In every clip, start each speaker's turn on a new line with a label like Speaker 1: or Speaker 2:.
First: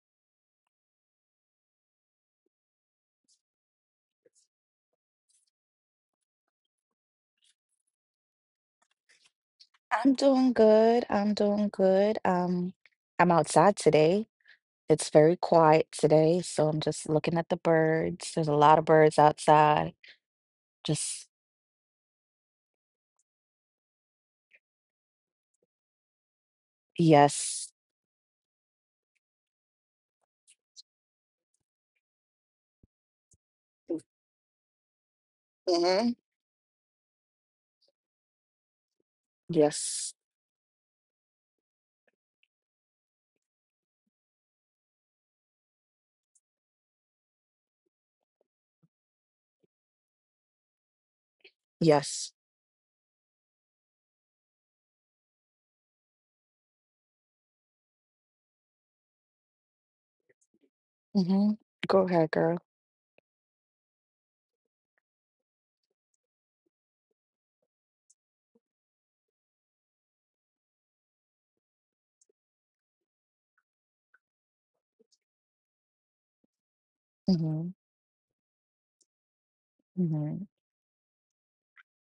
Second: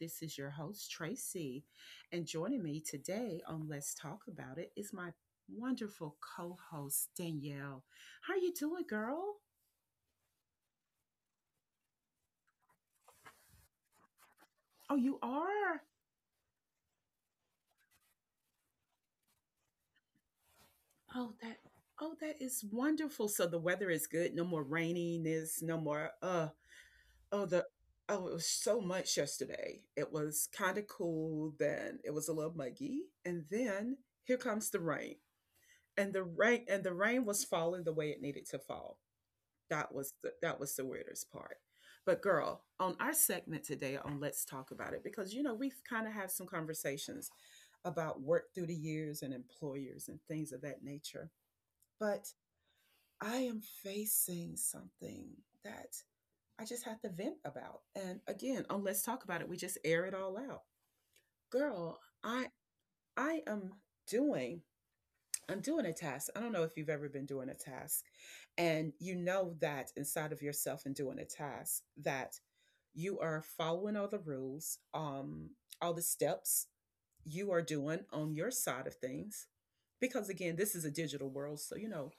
Speaker 1: This is your host, Tracy, and joining me today on Let's Talk About It is my wonderful co host, Danielle. How are you doing, girl?
Speaker 2: I'm doing good. I'm outside today.
Speaker 1: Oh,
Speaker 2: It's
Speaker 1: you
Speaker 2: very
Speaker 1: are?
Speaker 2: quiet today, so I'm just looking at the birds. There's a lot of birds outside. Just
Speaker 1: Oh, that. Oh, that is wonderful. So the weather is good. No more raininess. No more. Oh, the.
Speaker 2: yes.
Speaker 1: Oh, it was so much yesterday. It was kind of cool. Then it was a little muggy, and then here comes the rain. and
Speaker 2: hmm
Speaker 1: the rain and the rain was falling the way it needed to fall. that was
Speaker 2: Yes.
Speaker 1: the, that was the weirdest part. But girl, on our segment today on Let's Talk About It, because you know, we've kind of had some conversations about work through the years and employers and things of that nature. But
Speaker 2: Yes.
Speaker 1: I am facing something that I just have to vent about. And again, on Let's Talk About It, we just air it all out.
Speaker 2: hmm
Speaker 1: Girl,
Speaker 2: Go ahead, girl.
Speaker 1: i am doing I'm doing a task. I don't know if you've ever been doing a task, and you know that inside of yourself. And doing a task that you are following all the rules, all the steps you are
Speaker 2: hmm
Speaker 1: doing on your side of things. Because
Speaker 2: hmm
Speaker 1: again, this is a digital world. So, you know,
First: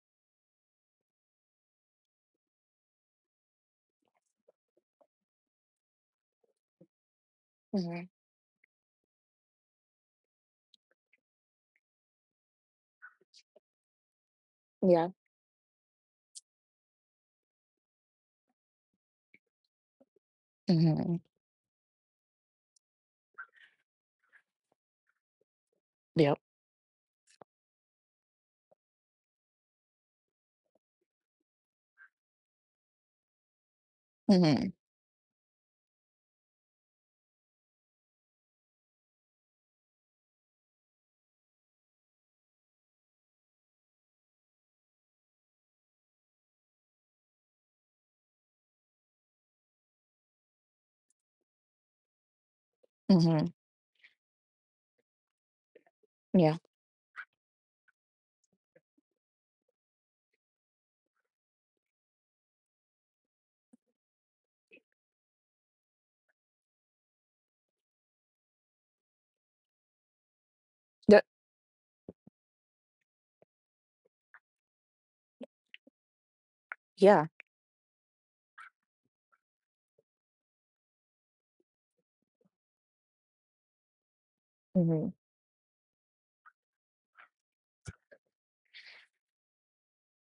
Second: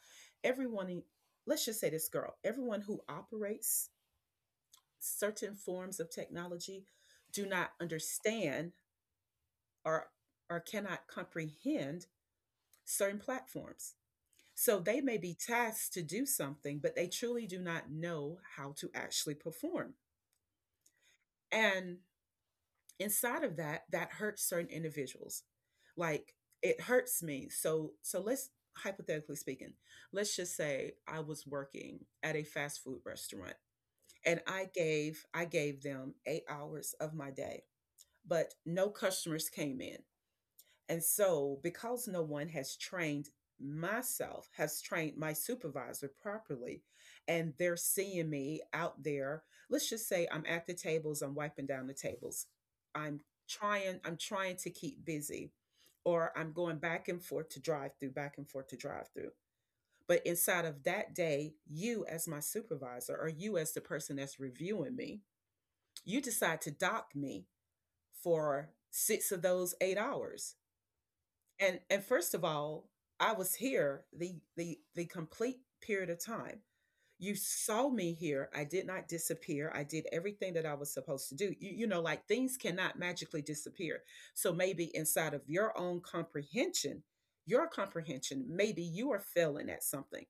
Speaker 1: everyone, e, let's just say this, girl. Everyone who operates certain forms of technology do not
Speaker 2: hmm
Speaker 1: understand, or, or cannot comprehend certain platforms. So they
Speaker 2: Yeah.
Speaker 1: may be tasked to do something, but they truly do not know how to actually perform.
Speaker 2: hmm
Speaker 1: And inside of that, that hurts certain individuals. Like
Speaker 2: Yep.
Speaker 1: it hurts me. So let's, hypothetically speaking, let's just say I was working at a fast food restaurant, and I
Speaker 2: hmm
Speaker 1: gave I gave them 8 hours of my day, but no customers came in. And so, because no one has has trained my supervisor properly, and they're seeing me out there, let's just say I'm at the tables, I'm wiping down the tables. I'm
Speaker 2: hmm
Speaker 1: I'm trying to keep busy, or I'm
Speaker 2: Yeah.
Speaker 1: going back and forth to drive through, back and forth to drive through. But inside of that day, you as my supervisor, or you as the person that's reviewing me, you decide to dock me for 6 of those 8 hours.
Speaker 2: Yep.
Speaker 1: And first of all, I was here the complete period of time.
Speaker 2: Yeah.
Speaker 1: You saw me here. I did not disappear. I did everything that I was supposed to do. You know, like, things cannot magically disappear. So maybe
Speaker 2: hmm
Speaker 1: inside of your comprehension, maybe you are failing at something.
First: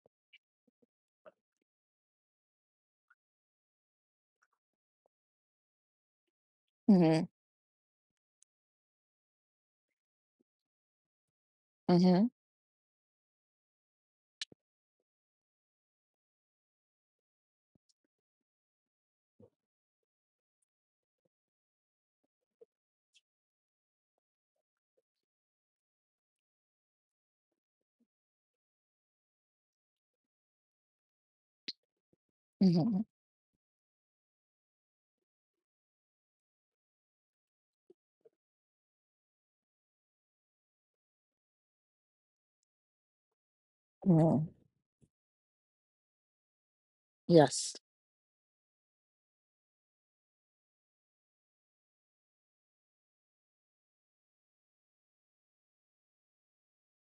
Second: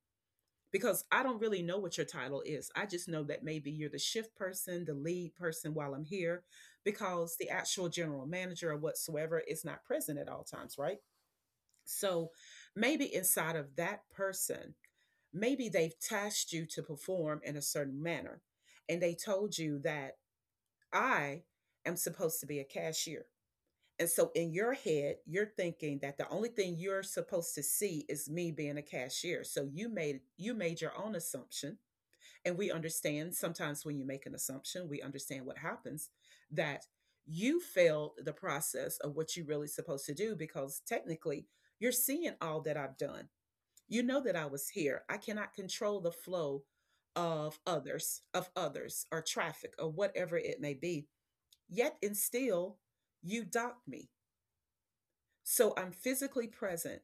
Speaker 1: Because I don't really know what your title is. I just know that maybe you're the shift person, the lead person, while I'm here.
Speaker 2: hmm
Speaker 1: Because the actual general manager or whatsoever is not present at all times, right?
Speaker 2: hmm
Speaker 1: So maybe inside of that person, maybe they've tasked you to perform in a certain manner. And they told you that I am supposed to be a cashier. And so in your head, you're thinking that the only thing you're supposed to see is me being a cashier. So you made your own assumption. And we
Speaker 2: hmm
Speaker 1: understand sometimes when you make an assumption, we understand what happens, that you failed the process of what you're really supposed to do. Because technically, you're seeing all that I've done. You know that I
Speaker 2: hmm
Speaker 1: was here. I cannot control the flow of
Speaker 2: Yes.
Speaker 1: others, of others, or traffic, or whatever it may be. Yet and still, you docked me. So I'm physically present.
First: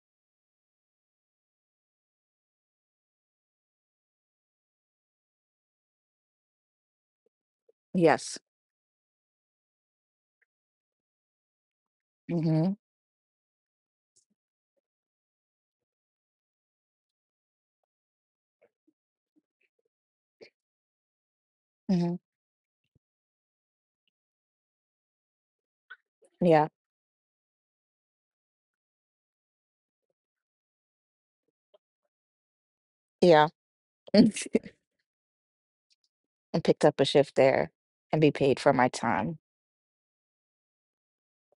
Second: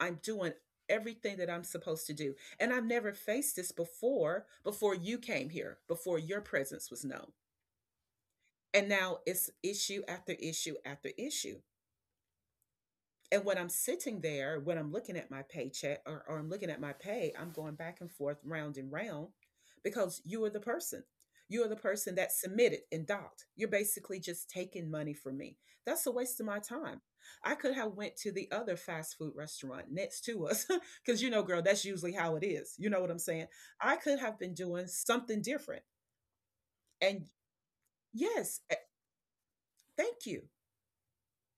Speaker 1: I'm doing everything that I'm supposed to do. And I've never faced this before, before you came here, before your presence was known.
Speaker 2: Yes.
Speaker 1: And now it's issue after issue after issue.
Speaker 2: hmm
Speaker 1: And when I'm sitting there, when I'm looking at my paycheck, or I'm looking at my pay, I'm going back and forth, round and round, because you are the person. You are the person
Speaker 2: hmm
Speaker 1: that submitted and docked. You're basically just taking money from me. That's a waste of my
Speaker 2: Yeah.
Speaker 1: time. I could have went to the other fast food restaurant next to us, because you know, girl, that's usually how it is. You know what I'm saying?
Speaker 2: Yeah.
Speaker 1: I could have been doing something different.
Speaker 2: And picked up a
Speaker 1: And
Speaker 2: shift there and be paid
Speaker 1: yes,
Speaker 2: for my time.
Speaker 1: thank you.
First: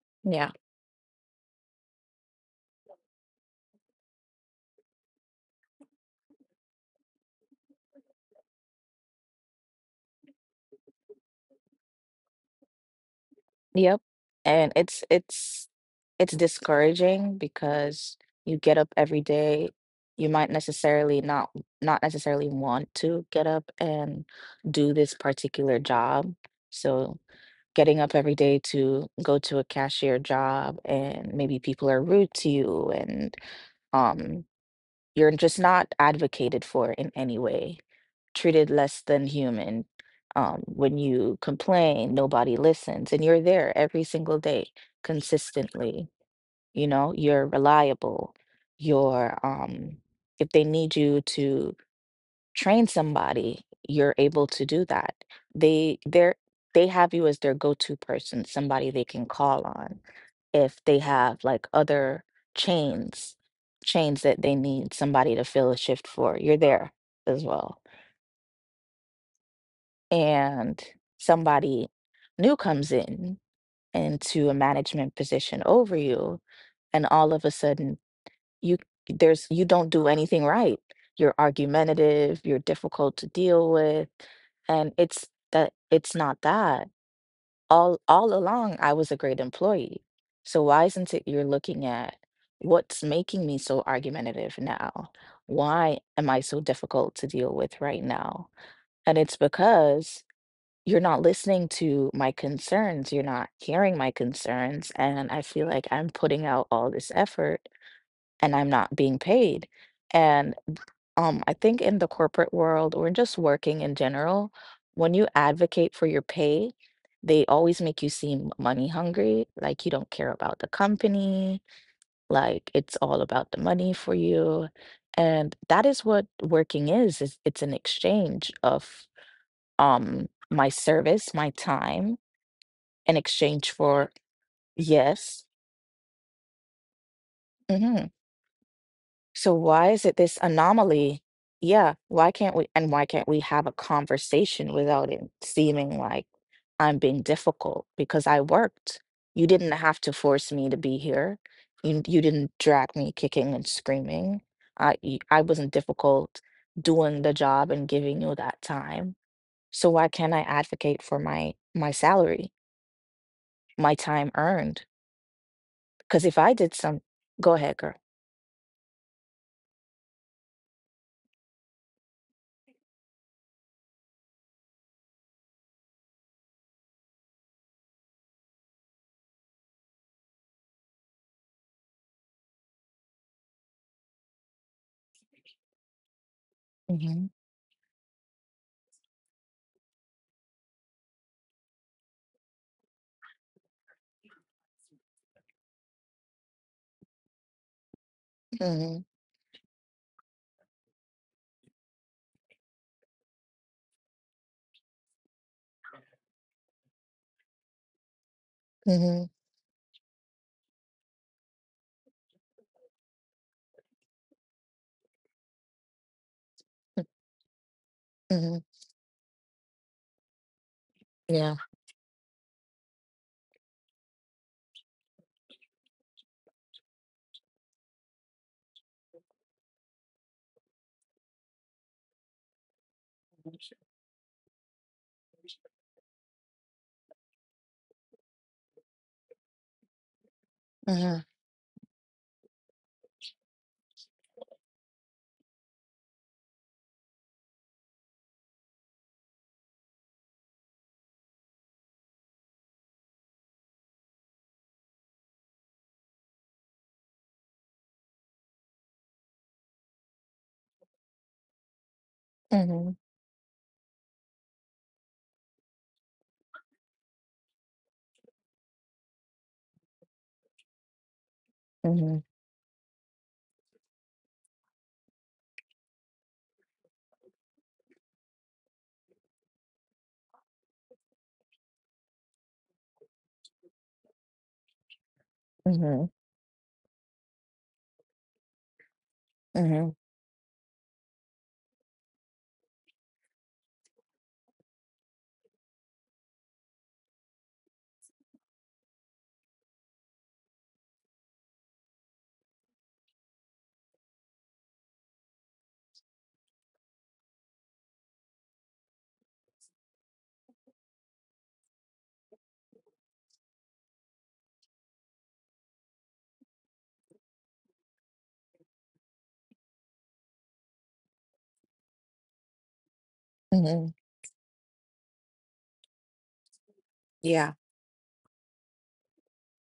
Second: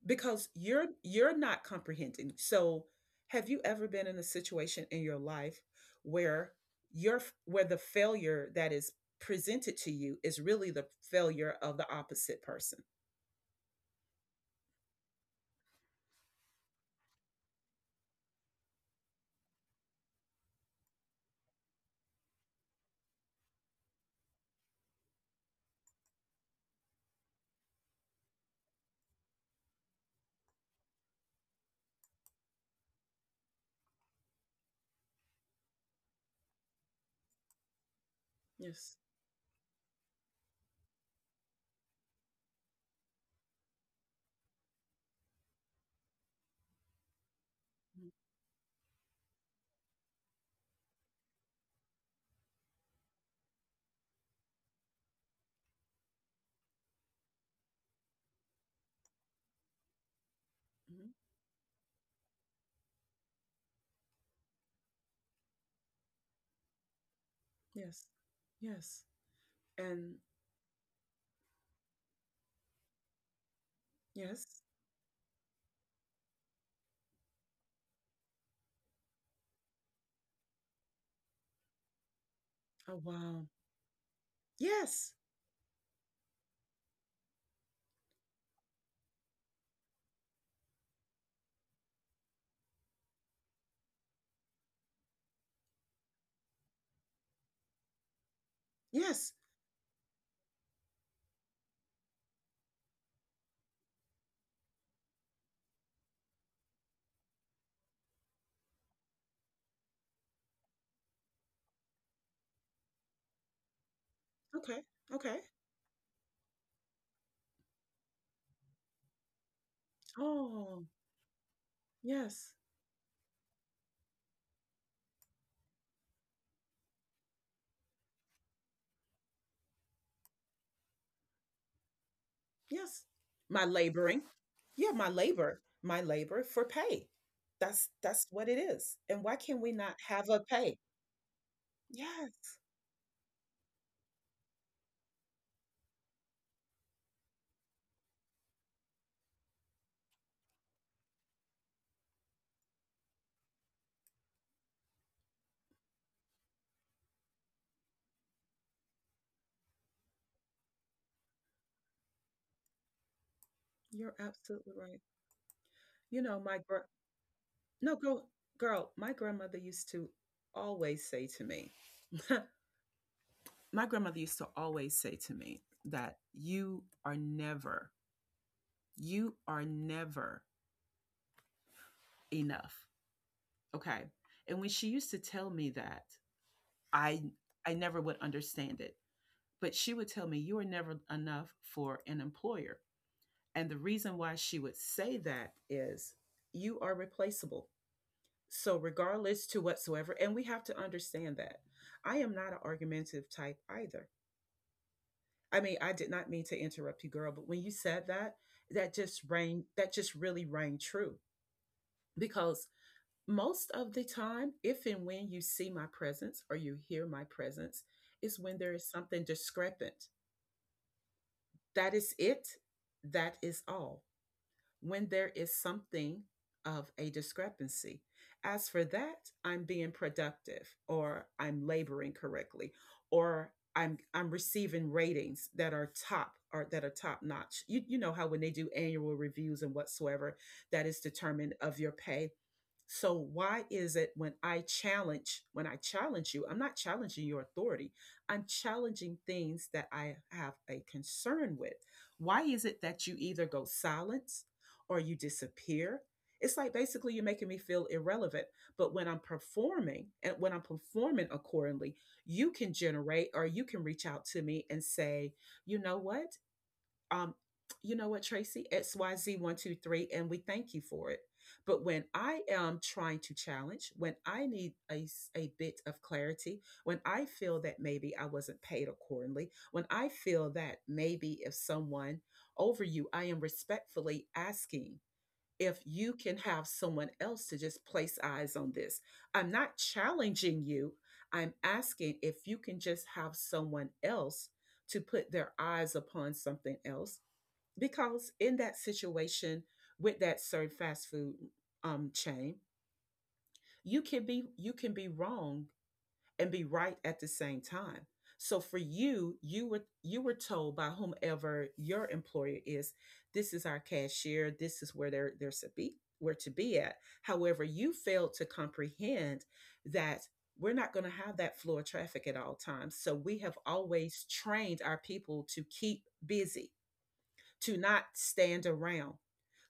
Speaker 1: Because
Speaker 2: Yeah.
Speaker 1: you're not comprehending. So, have you ever been in a situation in your life where where the failure that is presented to you is really the failure of the opposite person?
Speaker 2: Yep. And it's it's discouraging because you get up every day. You might necessarily not necessarily want to get up and do this particular job. So getting up every day to go to a cashier job and maybe people are rude to you and um you're just not advocated for in any way, treated
Speaker 1: Yes.
Speaker 2: less than human. When you complain, nobody listens, and you're there every single day consistently. You know, you're reliable. You're, um, if they need you to train somebody, you're able to do that. They they have you as their go-to person, somebody they can call on if they
Speaker 1: Hmm.
Speaker 2: have like other chains, chains that they need somebody to fill a shift for. You're there as well.
Speaker 1: Yes. Yes. And
Speaker 2: And somebody new comes in into a
Speaker 1: yes.
Speaker 2: management position over you, and all of a sudden you there's you don't do anything right. You're argumentative, you're
Speaker 1: Oh,
Speaker 2: difficult to
Speaker 1: wow.
Speaker 2: deal with. And
Speaker 1: Yes.
Speaker 2: it's that it's not that all along I was a great employee. So why isn't it you're looking at what's making me so argumentative now? Why am I so difficult to deal with right now? And
Speaker 1: Yes.
Speaker 2: it's because you're not listening to my concerns, you're not hearing my concerns, and I feel like I'm putting out all this effort and I'm not being paid. And I think in the corporate world or just working in general,
Speaker 1: Okay.
Speaker 2: when you
Speaker 1: Okay.
Speaker 2: advocate for your pay, they always make you seem money hungry, like you don't care about the
Speaker 1: Oh,
Speaker 2: company,
Speaker 1: yes.
Speaker 2: like it's all about the money for you. And that is what working is it's an exchange of my service, my time
Speaker 1: Yes.
Speaker 2: in
Speaker 1: My
Speaker 2: exchange for
Speaker 1: laboring. Yeah, my
Speaker 2: yes.
Speaker 1: labor, my labor for pay. That's
Speaker 2: hmm
Speaker 1: that's what it is. And why
Speaker 2: So
Speaker 1: can we not
Speaker 2: why is it
Speaker 1: have a
Speaker 2: this
Speaker 1: pay?
Speaker 2: anomaly? Yeah, why
Speaker 1: Yes,
Speaker 2: can't we have a conversation without it seeming like I'm being difficult because I worked. You didn't have to force me to be here. You didn't drag me kicking and screaming. I wasn't difficult doing the job and giving you that time. So why can't I advocate for my salary, my
Speaker 1: you're
Speaker 2: time
Speaker 1: absolutely
Speaker 2: earned?
Speaker 1: right. You
Speaker 2: 'Cause
Speaker 1: know,
Speaker 2: if I did some, go ahead, girl.
Speaker 1: no, girl, my grandmother used to always say to me, my grandmother used to always say to me that you are never enough. Okay. And when she used to tell me that, I
Speaker 2: Mhm,
Speaker 1: I never would understand it. But she would tell me, you are never enough for an employer. And the reason why she would say that is you are replaceable. So,
Speaker 2: mhm,
Speaker 1: regardless to whatsoever, and we have to understand that I am not an argumentative type either. I mean, I did not mean to interrupt you, girl, but when you said that,
Speaker 2: mhm,
Speaker 1: that just really rang true. Because most of the time, if and when you see my presence or you
Speaker 2: m,
Speaker 1: hear my presence, is when
Speaker 2: mhm,
Speaker 1: there is something discrepant.
Speaker 2: yeah,
Speaker 1: That is it. That is all. When there is something of a discrepancy. As for that, I'm being productive, or I'm laboring correctly, or I'm receiving ratings that are top, or that are top notch. You know how when they do annual reviews and whatsoever, that is
Speaker 2: mhm,
Speaker 1: determined of your pay. So why is it when I challenge you, I'm not challenging your authority. I'm challenging things that I have a concern with. Why is it that you either go silence, or you disappear? It's like basically you're making me feel irrelevant. But when I'm performing, and when I'm performing accordingly, you can
Speaker 2: mhm,
Speaker 1: generate, or you can reach out to me and say, you know what? um, you know what, Tracy? XYZ123, and we thank you for it. But when
Speaker 2: mhm,
Speaker 1: I am trying to challenge, when I need a bit of clarity, when I feel that maybe I wasn't paid accordingly, when I feel that maybe if someone over you, I am respectfully asking if
Speaker 2: mhm,
Speaker 1: you can have someone else to just place eyes on this. I'm not
Speaker 2: mhm,
Speaker 1: challenging you. I'm asking if you can just have someone else to put their eyes upon something else. Because in that situation with that served fast food chain, you can be wrong and be right at the same time. So for you, you were told by whomever your employer is, this is our cashier, this is where they're to be where to be at. However, you failed to comprehend that we're not going to have that flow of traffic at all times. So we have
Speaker 2: mhm,
Speaker 1: always trained our people to keep busy,
Speaker 2: yeah,
Speaker 1: to not stand around,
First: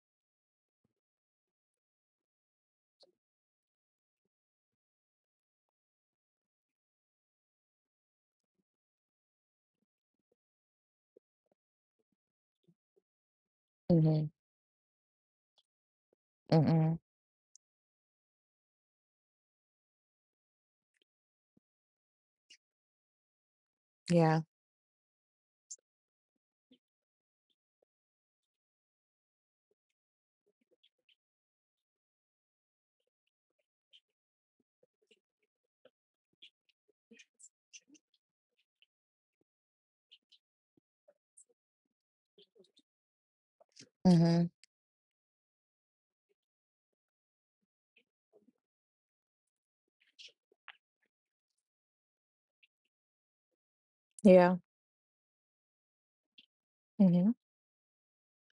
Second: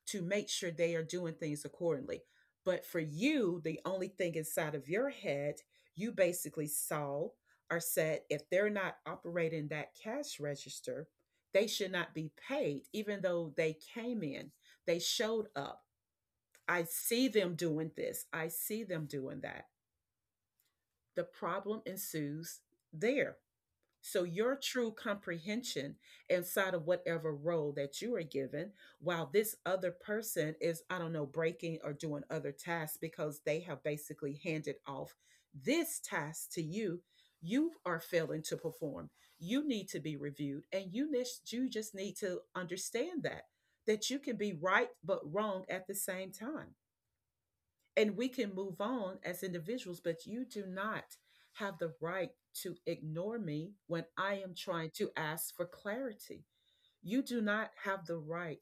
Speaker 1: to make sure they are doing things accordingly. But for you, the only thing inside of your head, you basically saw or said, if they're not operating that cash register, they should not be paid, even though they came
Speaker 2: mhm,
Speaker 1: in, they showed up. I
Speaker 2: mhm,
Speaker 1: see them doing this, I see them doing that. The problem ensues there. So,
Speaker 2: yeah.
Speaker 1: your true comprehension inside of whatever role that you are given, while this other person is, I don't know, breaking or doing other tasks, because they have basically handed off this task to you, you are failing to perform. You need to be reviewed, and you just need to understand that you can
Speaker 2: Mhm.
Speaker 1: be right but wrong at the same time, and we can move on as individuals. But you do not have the right to ignore me when I am
Speaker 2: Yeah.
Speaker 1: trying to ask for clarity. You
Speaker 2: Mhm.
Speaker 1: do not have the right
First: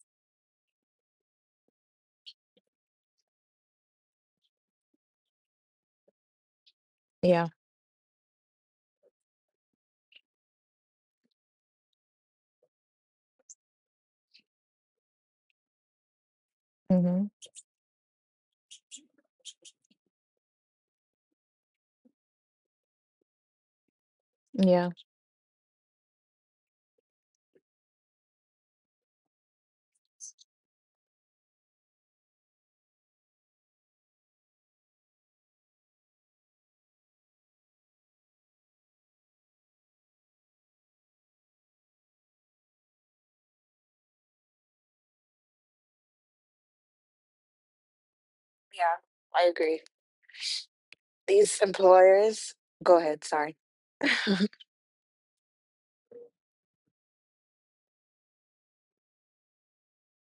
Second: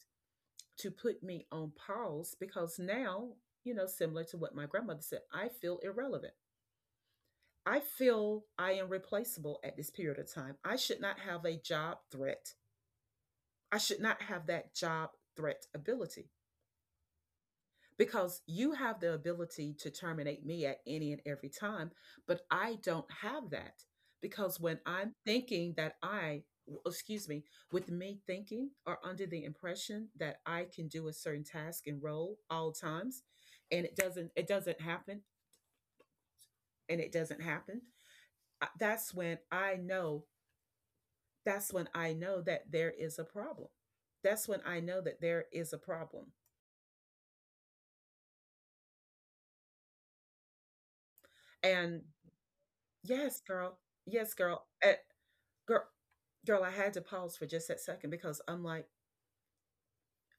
Speaker 1: to put me on pause. Because now, similar to what my grandmother said, I feel irrelevant.
Speaker 2: Yeah.
Speaker 1: I feel I am replaceable at this period of time. I should not have a job threat. I should not have that job threat ability.
Speaker 2: Mhm.
Speaker 1: Because you have the ability to terminate me at any and every time, but I don't have that. Because when
Speaker 2: Yeah.
Speaker 1: I'm thinking that I, excuse me, with me thinking or under the impression that I can do a certain task and role all times, and it doesn't happen, and it doesn't happen. That's when I know. That's when I know that there is a problem. That's when I know that there is a problem.
Speaker 2: Yeah, I agree. These
Speaker 1: And
Speaker 2: employers, go ahead,
Speaker 1: yes,
Speaker 2: sorry.
Speaker 1: girl. Yes, girl. Girl, I had to pause for just that second because I'm like,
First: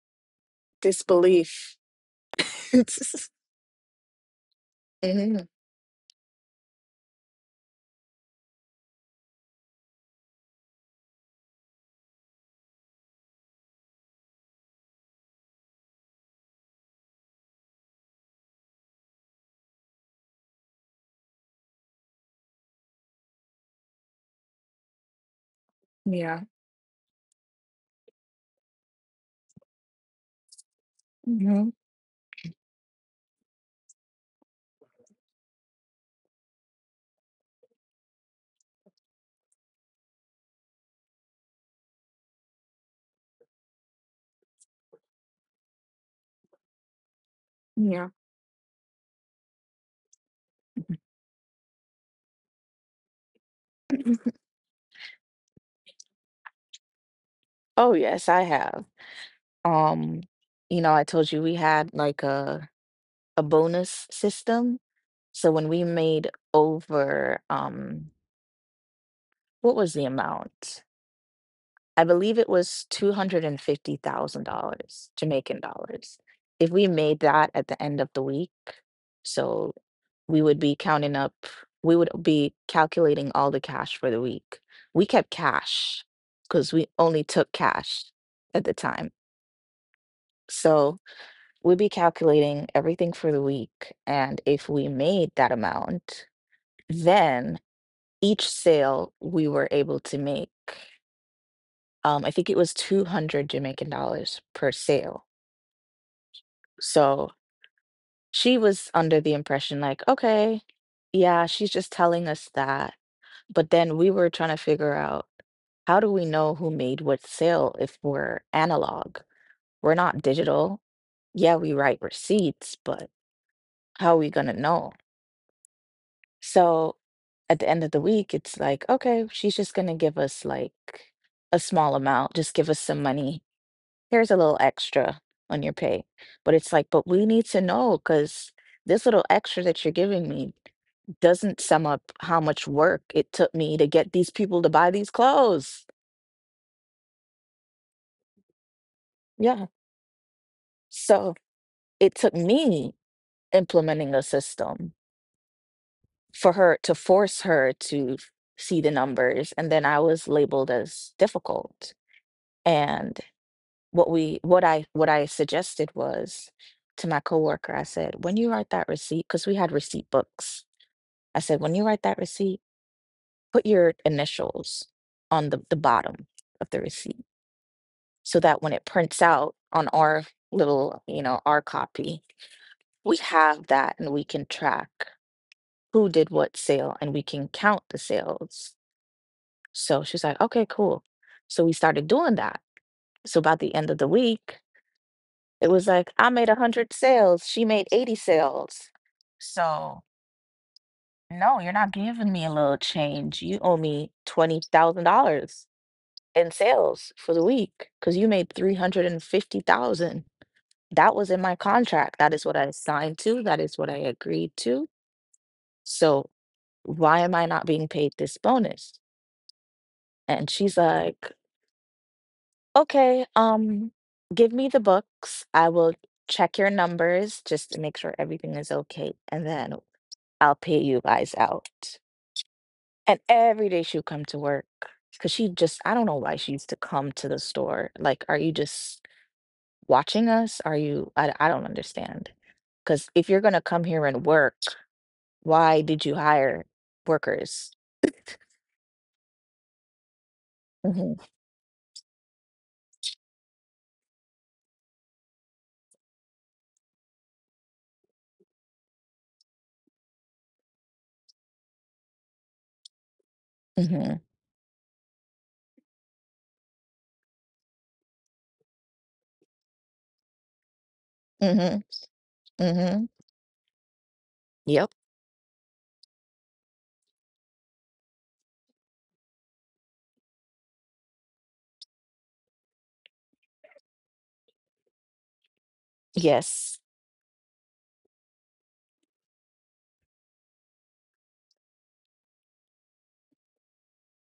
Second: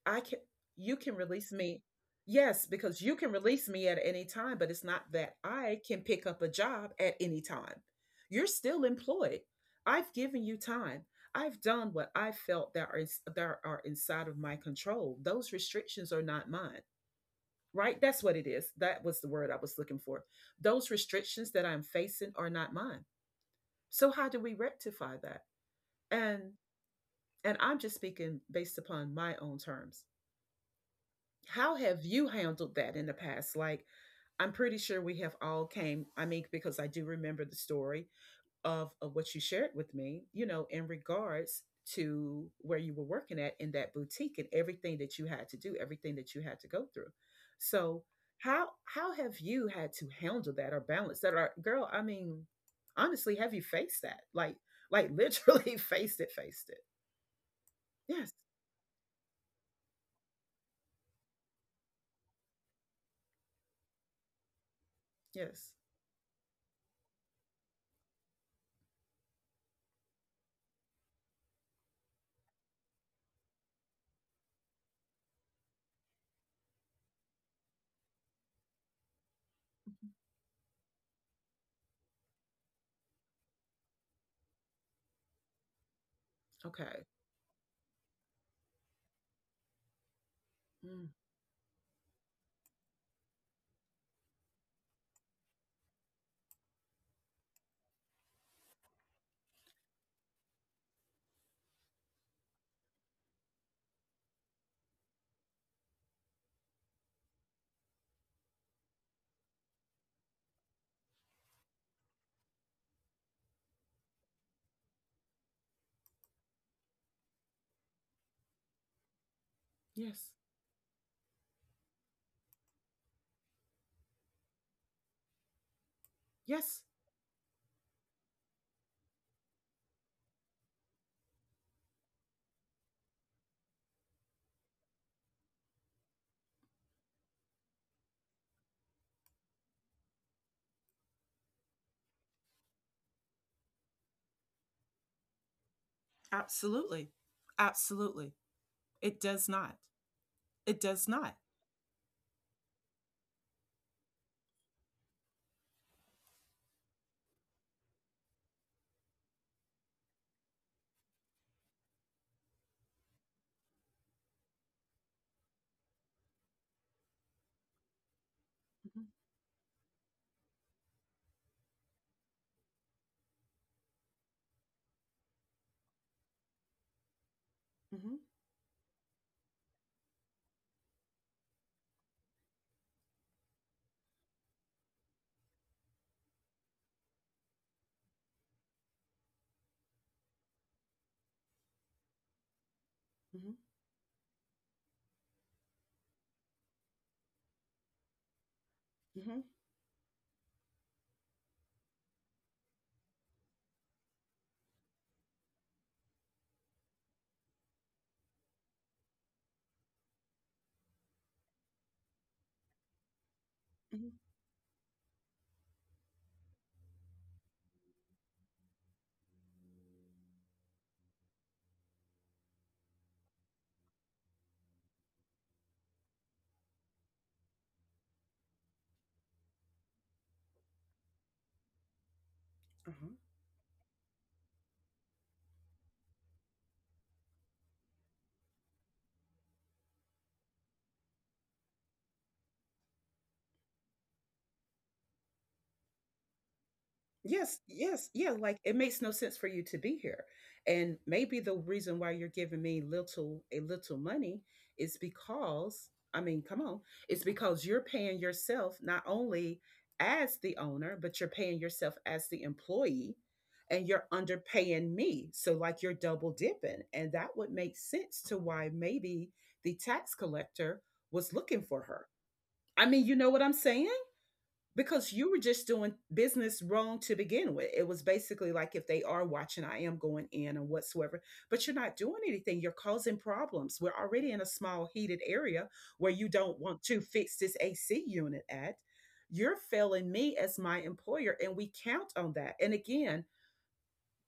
Speaker 1: I can, you can release
Speaker 2: Disbelief.
Speaker 1: me. Yes, because you can release me at any time, but it's not that
Speaker 2: Mhm.
Speaker 1: I can pick up a job at any time. You're still employed. I've given you time. I've done what I felt that that are inside of my control. Those restrictions are not mine. Right? That's what it is. That was the word I was looking for. Those restrictions that I'm facing are not mine. So how do we rectify that?
Speaker 2: Yeah.
Speaker 1: And And I'm just speaking based upon my own terms.
Speaker 2: Mhm.
Speaker 1: How have you handled that in the past? Like, I'm pretty sure we have all came. I mean, because I do remember the story of what you shared with me, you know, in regards to where you were working at in that boutique and everything that you had to do, everything that you had to go through. So
Speaker 2: Yeah.
Speaker 1: how have you had to handle that or balance that? Or girl, I mean, honestly, have you faced that? Like literally faced it, faced it.
Speaker 2: Oh yes,
Speaker 1: Yes,
Speaker 2: I have. Um, you know, I told you we had like a bonus system. So when
Speaker 1: yes.
Speaker 2: we made over what was the amount? I believe it was $250,000 Jamaican dollars. If we made that at the end of the week, so we would be counting up, we would be calculating all the cash for the week. We kept cash because we
Speaker 1: Okay.
Speaker 2: only took cash at the time. So
Speaker 1: Mm,
Speaker 2: we'd be calculating everything for the week. And if we made that amount, then each sale we were able to make. I think it was 200 Jamaican dollars per sale. So she was under the impression like, okay, yeah, she's just telling us that. But then we were trying to figure out, how do we know who made what sale if we're analog? We're not
Speaker 1: yes.
Speaker 2: digital. Yeah, we write receipts, but how are we gonna know?
Speaker 1: Yes.
Speaker 2: So at the end of the week, it's like, okay, she's just gonna give us like a small amount, just give us some money. Here's a little extra on your pay. But it's like, but we need to know because this little extra that you're giving me doesn't sum up how much work it took me to get these people to buy these clothes.
Speaker 1: Absolutely. Absolutely. It does
Speaker 2: Yeah.
Speaker 1: not. It does
Speaker 2: So
Speaker 1: not.
Speaker 2: it took me implementing a system for her to force her to see the numbers. And then I was labeled as difficult. And what I suggested was to my coworker. I said, when you write that
Speaker 1: Mm-hmm.
Speaker 2: receipt, because we had receipt books, I said, when you write that receipt, put your initials on the bottom of the receipt
Speaker 1: Mm-hmm.
Speaker 2: so that when it prints out on our little, you know, our copy, we have that and we can track who did what sale, and we can count the sales. So she's like, okay, cool. So we started doing that. So
Speaker 1: Mm-hmm.
Speaker 2: by the end of the week, it was like, I made 100 sales. She made 80 sales.
Speaker 1: Mm-hmm.
Speaker 2: So, no, you're not giving me a little change. You owe me $20,000 in sales for the week because you made 350,000. That was in my contract. That is what I signed to. That is what I
Speaker 1: Mm-hmm.
Speaker 2: agreed to. So why am I not being paid this bonus? And she's like, okay, give me the books. I will check your numbers just to make sure everything is okay. And then I'll pay you guys out.
Speaker 1: Uh-huh.
Speaker 2: And every day she would come to work because she just, I don't know why she used to come to the store. Like, are you just watching us? Are you, I don't understand. Because if you're going to come here and work, why did you hire
Speaker 1: Yes,
Speaker 2: workers?
Speaker 1: yes, yeah, like, it makes no sense for you to be here, and
Speaker 2: hmm
Speaker 1: maybe the reason why you're giving me little a little money is because, I mean, come on, it's because you're paying yourself not only as the owner, but you're paying yourself as the employee, and you're
Speaker 2: hmm
Speaker 1: underpaying me, so, like, you're double dipping, and that would make sense to why maybe the tax collector was looking
Speaker 2: hmm
Speaker 1: for her. I mean,
Speaker 2: hmm
Speaker 1: you know what I'm saying?
Speaker 2: Yep.
Speaker 1: Because you were just doing business wrong to begin with. It was basically like, if they are watching, I am going in and whatsoever, but you're not doing anything. You're causing problems. We're already in a small heated area where you don't
Speaker 2: Yes.
Speaker 1: want to fix this AC unit at. You're failing me as my employer, and we count on that. And again,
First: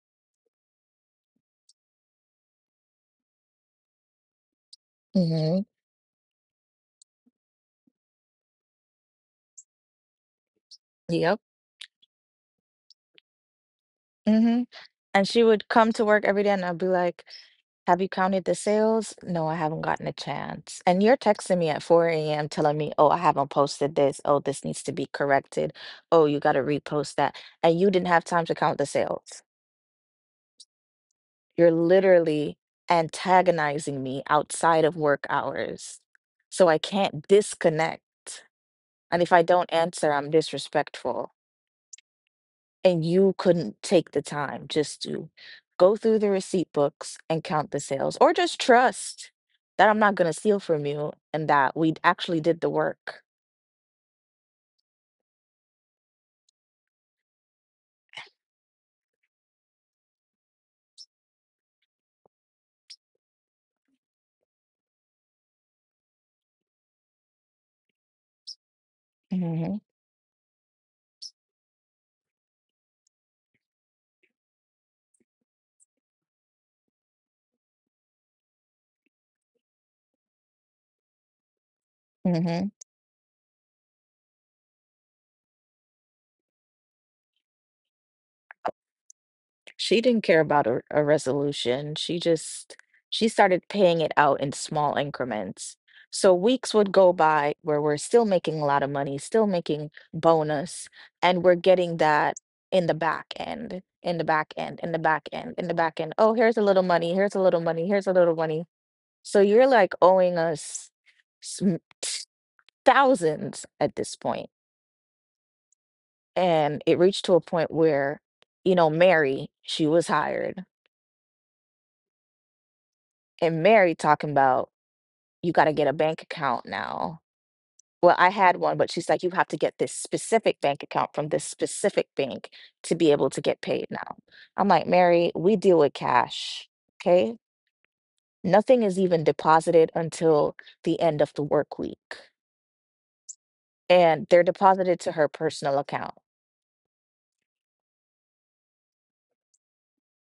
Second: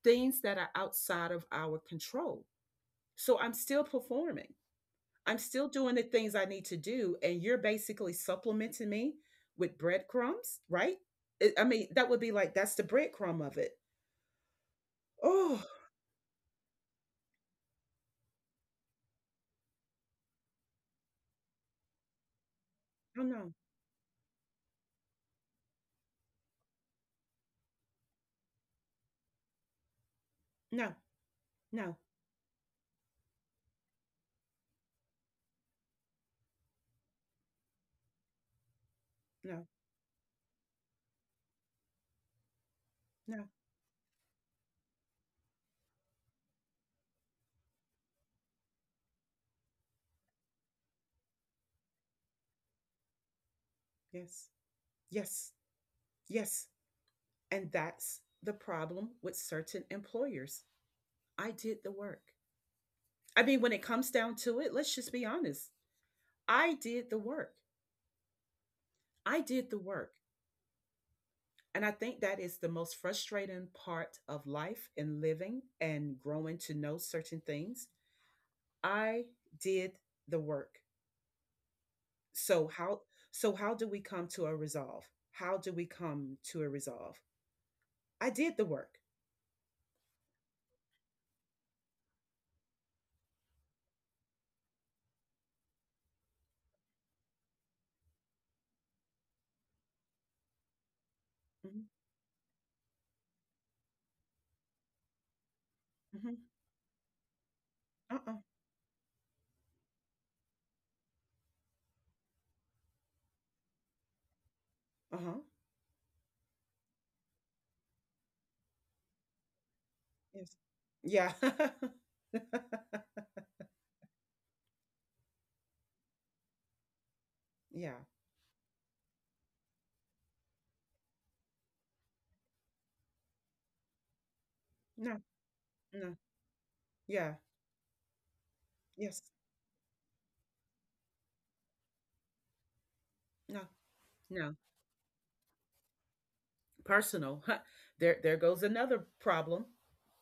Speaker 1: things that are outside of our control. So I'm still performing. I'm
Speaker 2: hmm
Speaker 1: still doing the things I need to do, and you're basically supplementing me with breadcrumbs, right?
Speaker 2: Yep.
Speaker 1: I mean, that would be like that's the breadcrumb of it.
Speaker 2: hmm And she
Speaker 1: Oh,
Speaker 2: would come to work every day and I'd be like, have you counted the sales? No, I haven't gotten a chance. And you're texting me at 4 a.m. telling me, oh, I
Speaker 1: no,
Speaker 2: haven't
Speaker 1: no,
Speaker 2: posted this. Oh, this needs to be corrected. Oh, you got to repost that. And you didn't have time to count the sales.
Speaker 1: no,
Speaker 2: You're
Speaker 1: no,
Speaker 2: literally antagonizing me outside of work hours. So I can't disconnect. And if I
Speaker 1: no,
Speaker 2: don't answer, I'm disrespectful. And you
Speaker 1: no,
Speaker 2: couldn't take the time just to go through the receipt books and count the sales, or just trust that I'm not going to steal from you and that we actually did the work.
Speaker 1: yes, yes, yes. And that's the problem with certain employers. I did the work. I mean, when it comes down to it, let's just be honest. I did the work. I did
Speaker 2: hmm
Speaker 1: the work. And I think that is the most frustrating part of life and living and growing to know certain things. I did the work. So
Speaker 2: hmm
Speaker 1: how so how do we come to a resolve? How do we come to a resolve? I did the work.
Speaker 2: She didn't care about a resolution. She started paying it out in small increments. So weeks would go by where we're still making a lot of money, still making bonus, and we're
Speaker 1: Mhm,
Speaker 2: getting that in the back end, in the back end, in the back end, in the back end. Oh,
Speaker 1: mhm.
Speaker 2: here's a little money, here's a little money, here's a little
Speaker 1: Uh-uh.
Speaker 2: money. So you're like owing us some thousands at this point.
Speaker 1: Uh-huh.
Speaker 2: And it reached to a point where, you know, Mary, she was
Speaker 1: Yes.
Speaker 2: hired,
Speaker 1: Yeah.
Speaker 2: and Mary talking about, you got to get a bank account now.
Speaker 1: yeah.
Speaker 2: Well, I had one, but she's like, you have to get this specific bank account from this specific bank to be able to get paid now. I'm like,
Speaker 1: No.
Speaker 2: Mary, we deal with
Speaker 1: No.
Speaker 2: cash. Okay.
Speaker 1: Yeah.
Speaker 2: Nothing is
Speaker 1: Yes.
Speaker 2: even deposited until the end of the work week.
Speaker 1: No.
Speaker 2: And they're
Speaker 1: No.
Speaker 2: deposited to her personal account.
Speaker 1: Personal. There goes another problem.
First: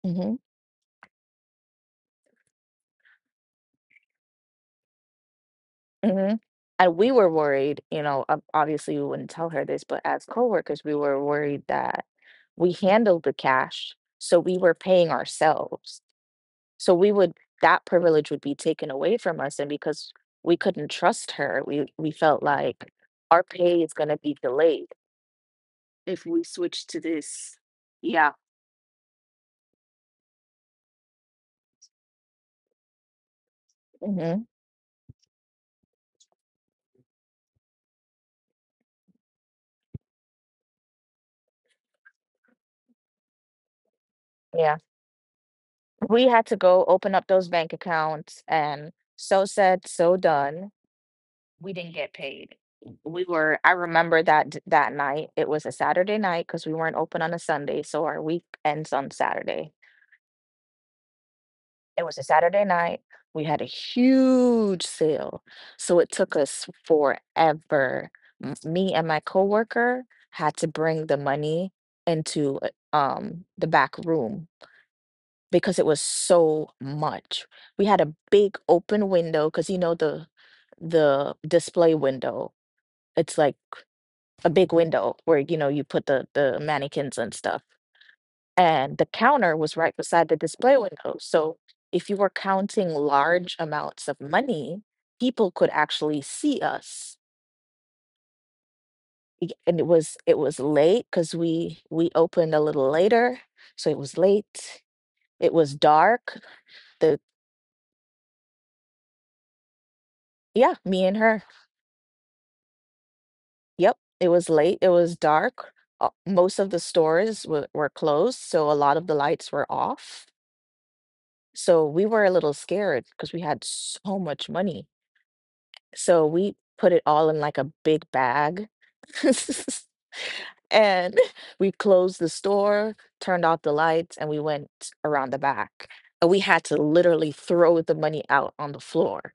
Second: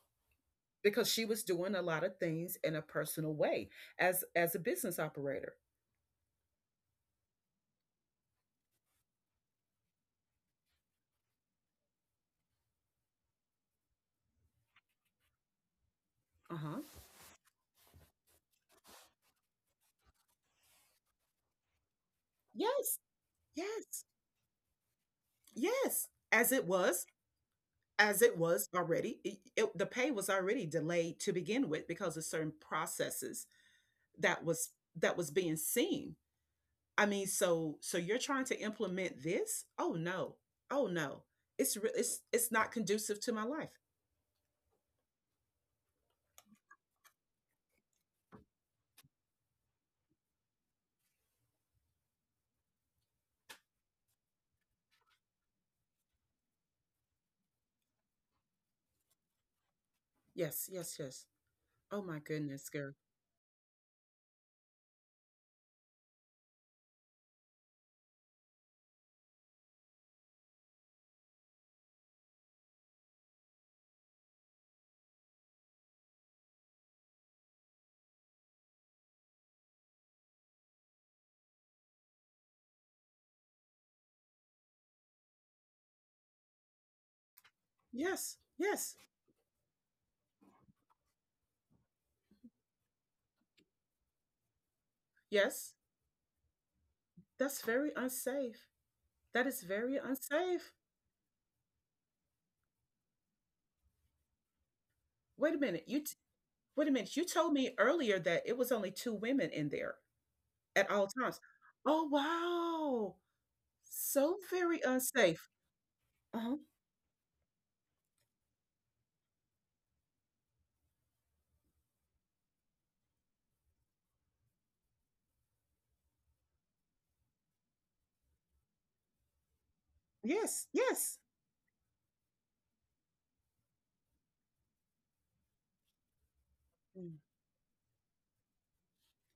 Speaker 2: Mm-hmm.
Speaker 1: Because she was doing a lot of things in a personal way as a business operator.
Speaker 2: Mhm. And we were worried, you know, ob obviously, we wouldn't tell her this, but as coworkers, we were worried that we handled the cash, so we were paying ourselves.
Speaker 1: Uh-huh.
Speaker 2: So we would, that privilege would be taken away from us, and because we couldn't trust her, we felt like
Speaker 1: Yes.
Speaker 2: our pay is
Speaker 1: Yes.
Speaker 2: gonna be delayed
Speaker 1: Yes.
Speaker 2: if we switch to this.
Speaker 1: As
Speaker 2: Yeah.
Speaker 1: it was already, the pay was already delayed to begin with because of certain processes that
Speaker 2: Mhm.
Speaker 1: was that was being seen. I mean, so you're trying to implement this? Oh no. Oh no. It's re- It's not conducive to my life.
Speaker 2: Yeah. We had to go open up those bank accounts, and so said, so done, we didn't get paid. We were, I remember that night. It was a Saturday night because we weren't open on a Sunday, so our week ends on Saturday.
Speaker 1: Yes, yes, yes. Oh
Speaker 2: It was
Speaker 1: my
Speaker 2: a Saturday
Speaker 1: goodness, girl.
Speaker 2: night. We had a huge sale, so it took us forever. Me and my coworker had to bring the money into the back room because it was so much. We had a big open window because you know the display window. It's like a big window where you know you put the mannequins and stuff,
Speaker 1: Yes. Yes.
Speaker 2: and the counter was right beside the display window. So if you were counting large amounts of money, people could
Speaker 1: Yes.
Speaker 2: actually see us.
Speaker 1: That's very unsafe. That is
Speaker 2: And it
Speaker 1: very
Speaker 2: was, it was
Speaker 1: unsafe.
Speaker 2: late because we opened a little later, so it was late, it
Speaker 1: Wait a
Speaker 2: was
Speaker 1: minute.
Speaker 2: dark.
Speaker 1: Wait a minute.
Speaker 2: The
Speaker 1: You told me earlier that it was only two women in there
Speaker 2: Yeah,
Speaker 1: at
Speaker 2: me
Speaker 1: all
Speaker 2: and
Speaker 1: times.
Speaker 2: her.
Speaker 1: Oh wow.
Speaker 2: Yep, it
Speaker 1: So
Speaker 2: was late,
Speaker 1: very
Speaker 2: it was
Speaker 1: unsafe.
Speaker 2: dark.
Speaker 1: Uh-huh.
Speaker 2: Most of the stores were closed, so a lot of the lights were off. So we were a little scared because we had so much money. So we put it all in like a big bag.
Speaker 1: Yes. Yes.
Speaker 2: And we closed the store, turned off the lights, and we went around the back. And we had to
Speaker 1: Mm.
Speaker 2: literally throw the money out on the floor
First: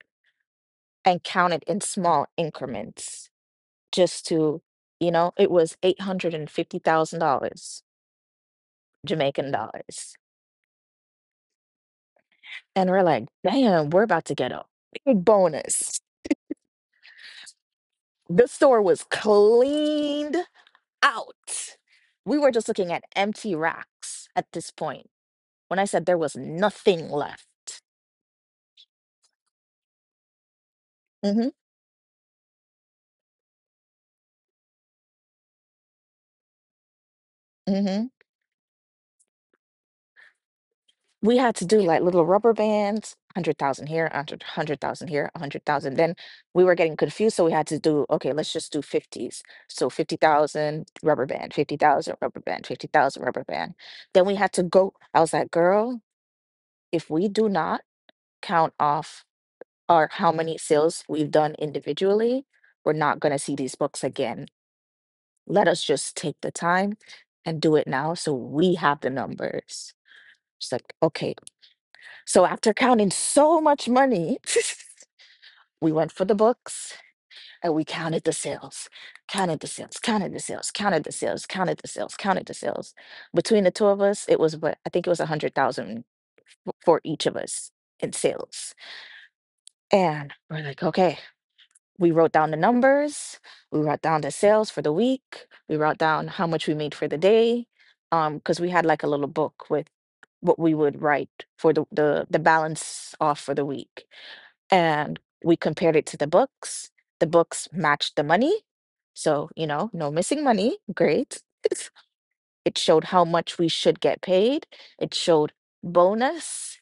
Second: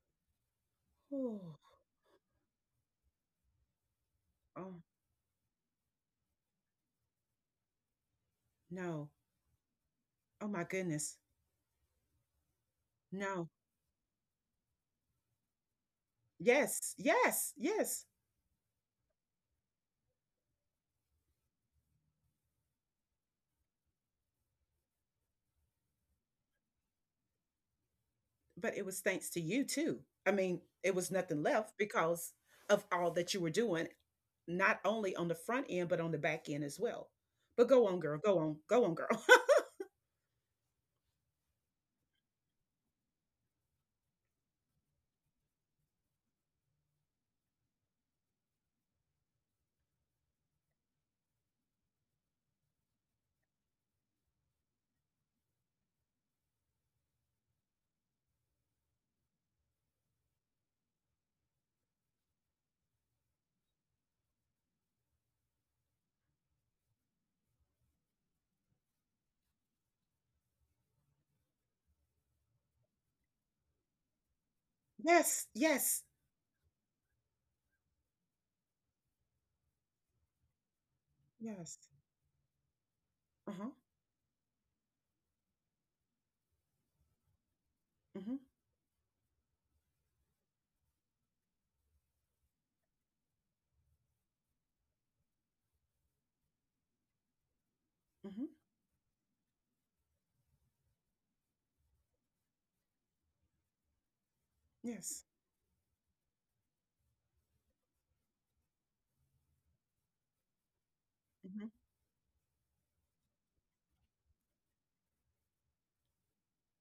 Speaker 2: and count
Speaker 1: Oh,
Speaker 2: it in small increments just to,
Speaker 1: oh
Speaker 2: it was $850,000
Speaker 1: no.
Speaker 2: Jamaican dollars.
Speaker 1: Oh my goodness.
Speaker 2: And we're like,
Speaker 1: No.
Speaker 2: damn, we're about to get a big bonus.
Speaker 1: Yes. Yes. Yes.
Speaker 2: The store was cleaned out. We were just looking at empty racks at this point. When I said there was nothing left.
Speaker 1: But it was thanks to you too. I mean, it was nothing
Speaker 2: hmm
Speaker 1: left because of all that you were doing, not only on the front end, but on the back end as well. But go on,
Speaker 2: hmm
Speaker 1: girl. Go on. Go on, girl.
Speaker 2: We had to do like little rubber bands, 100,000 here, 100 100,000 here, 100,000. Then we were getting confused. So we had to do, okay, let's just do 50s. So 50,000 rubber band, 50,000 rubber band, 50,000 rubber band. Then we had to go. I was like, girl, if we do not count off or how many sales we've done individually, we're not going to see these books again. Let us just take the time and do it now so we have the numbers. She's like, okay. So after counting so much money,
Speaker 1: Yes,
Speaker 2: we
Speaker 1: yes,
Speaker 2: went for the books and we counted the sales, counted the sales, counted the sales, counted the sales, counted the
Speaker 1: yes.
Speaker 2: sales, counted the sales. Between
Speaker 1: Uh-huh.
Speaker 2: the two of us, it was, what, I think it was a hundred thousand for each of us in
Speaker 1: Mhm,
Speaker 2: sales. And we're like, okay, we wrote down the numbers, we wrote down the sales for the week, we wrote down how much we made for the day,
Speaker 1: mhm.
Speaker 2: because we had like a little book with what we would write for the balance off for the week, and
Speaker 1: Yes.
Speaker 2: we compared it to the books. The books matched the money, so you know, no missing money, great.
Speaker 1: Mhm.
Speaker 2: it showed how much we should get paid, it showed bonus.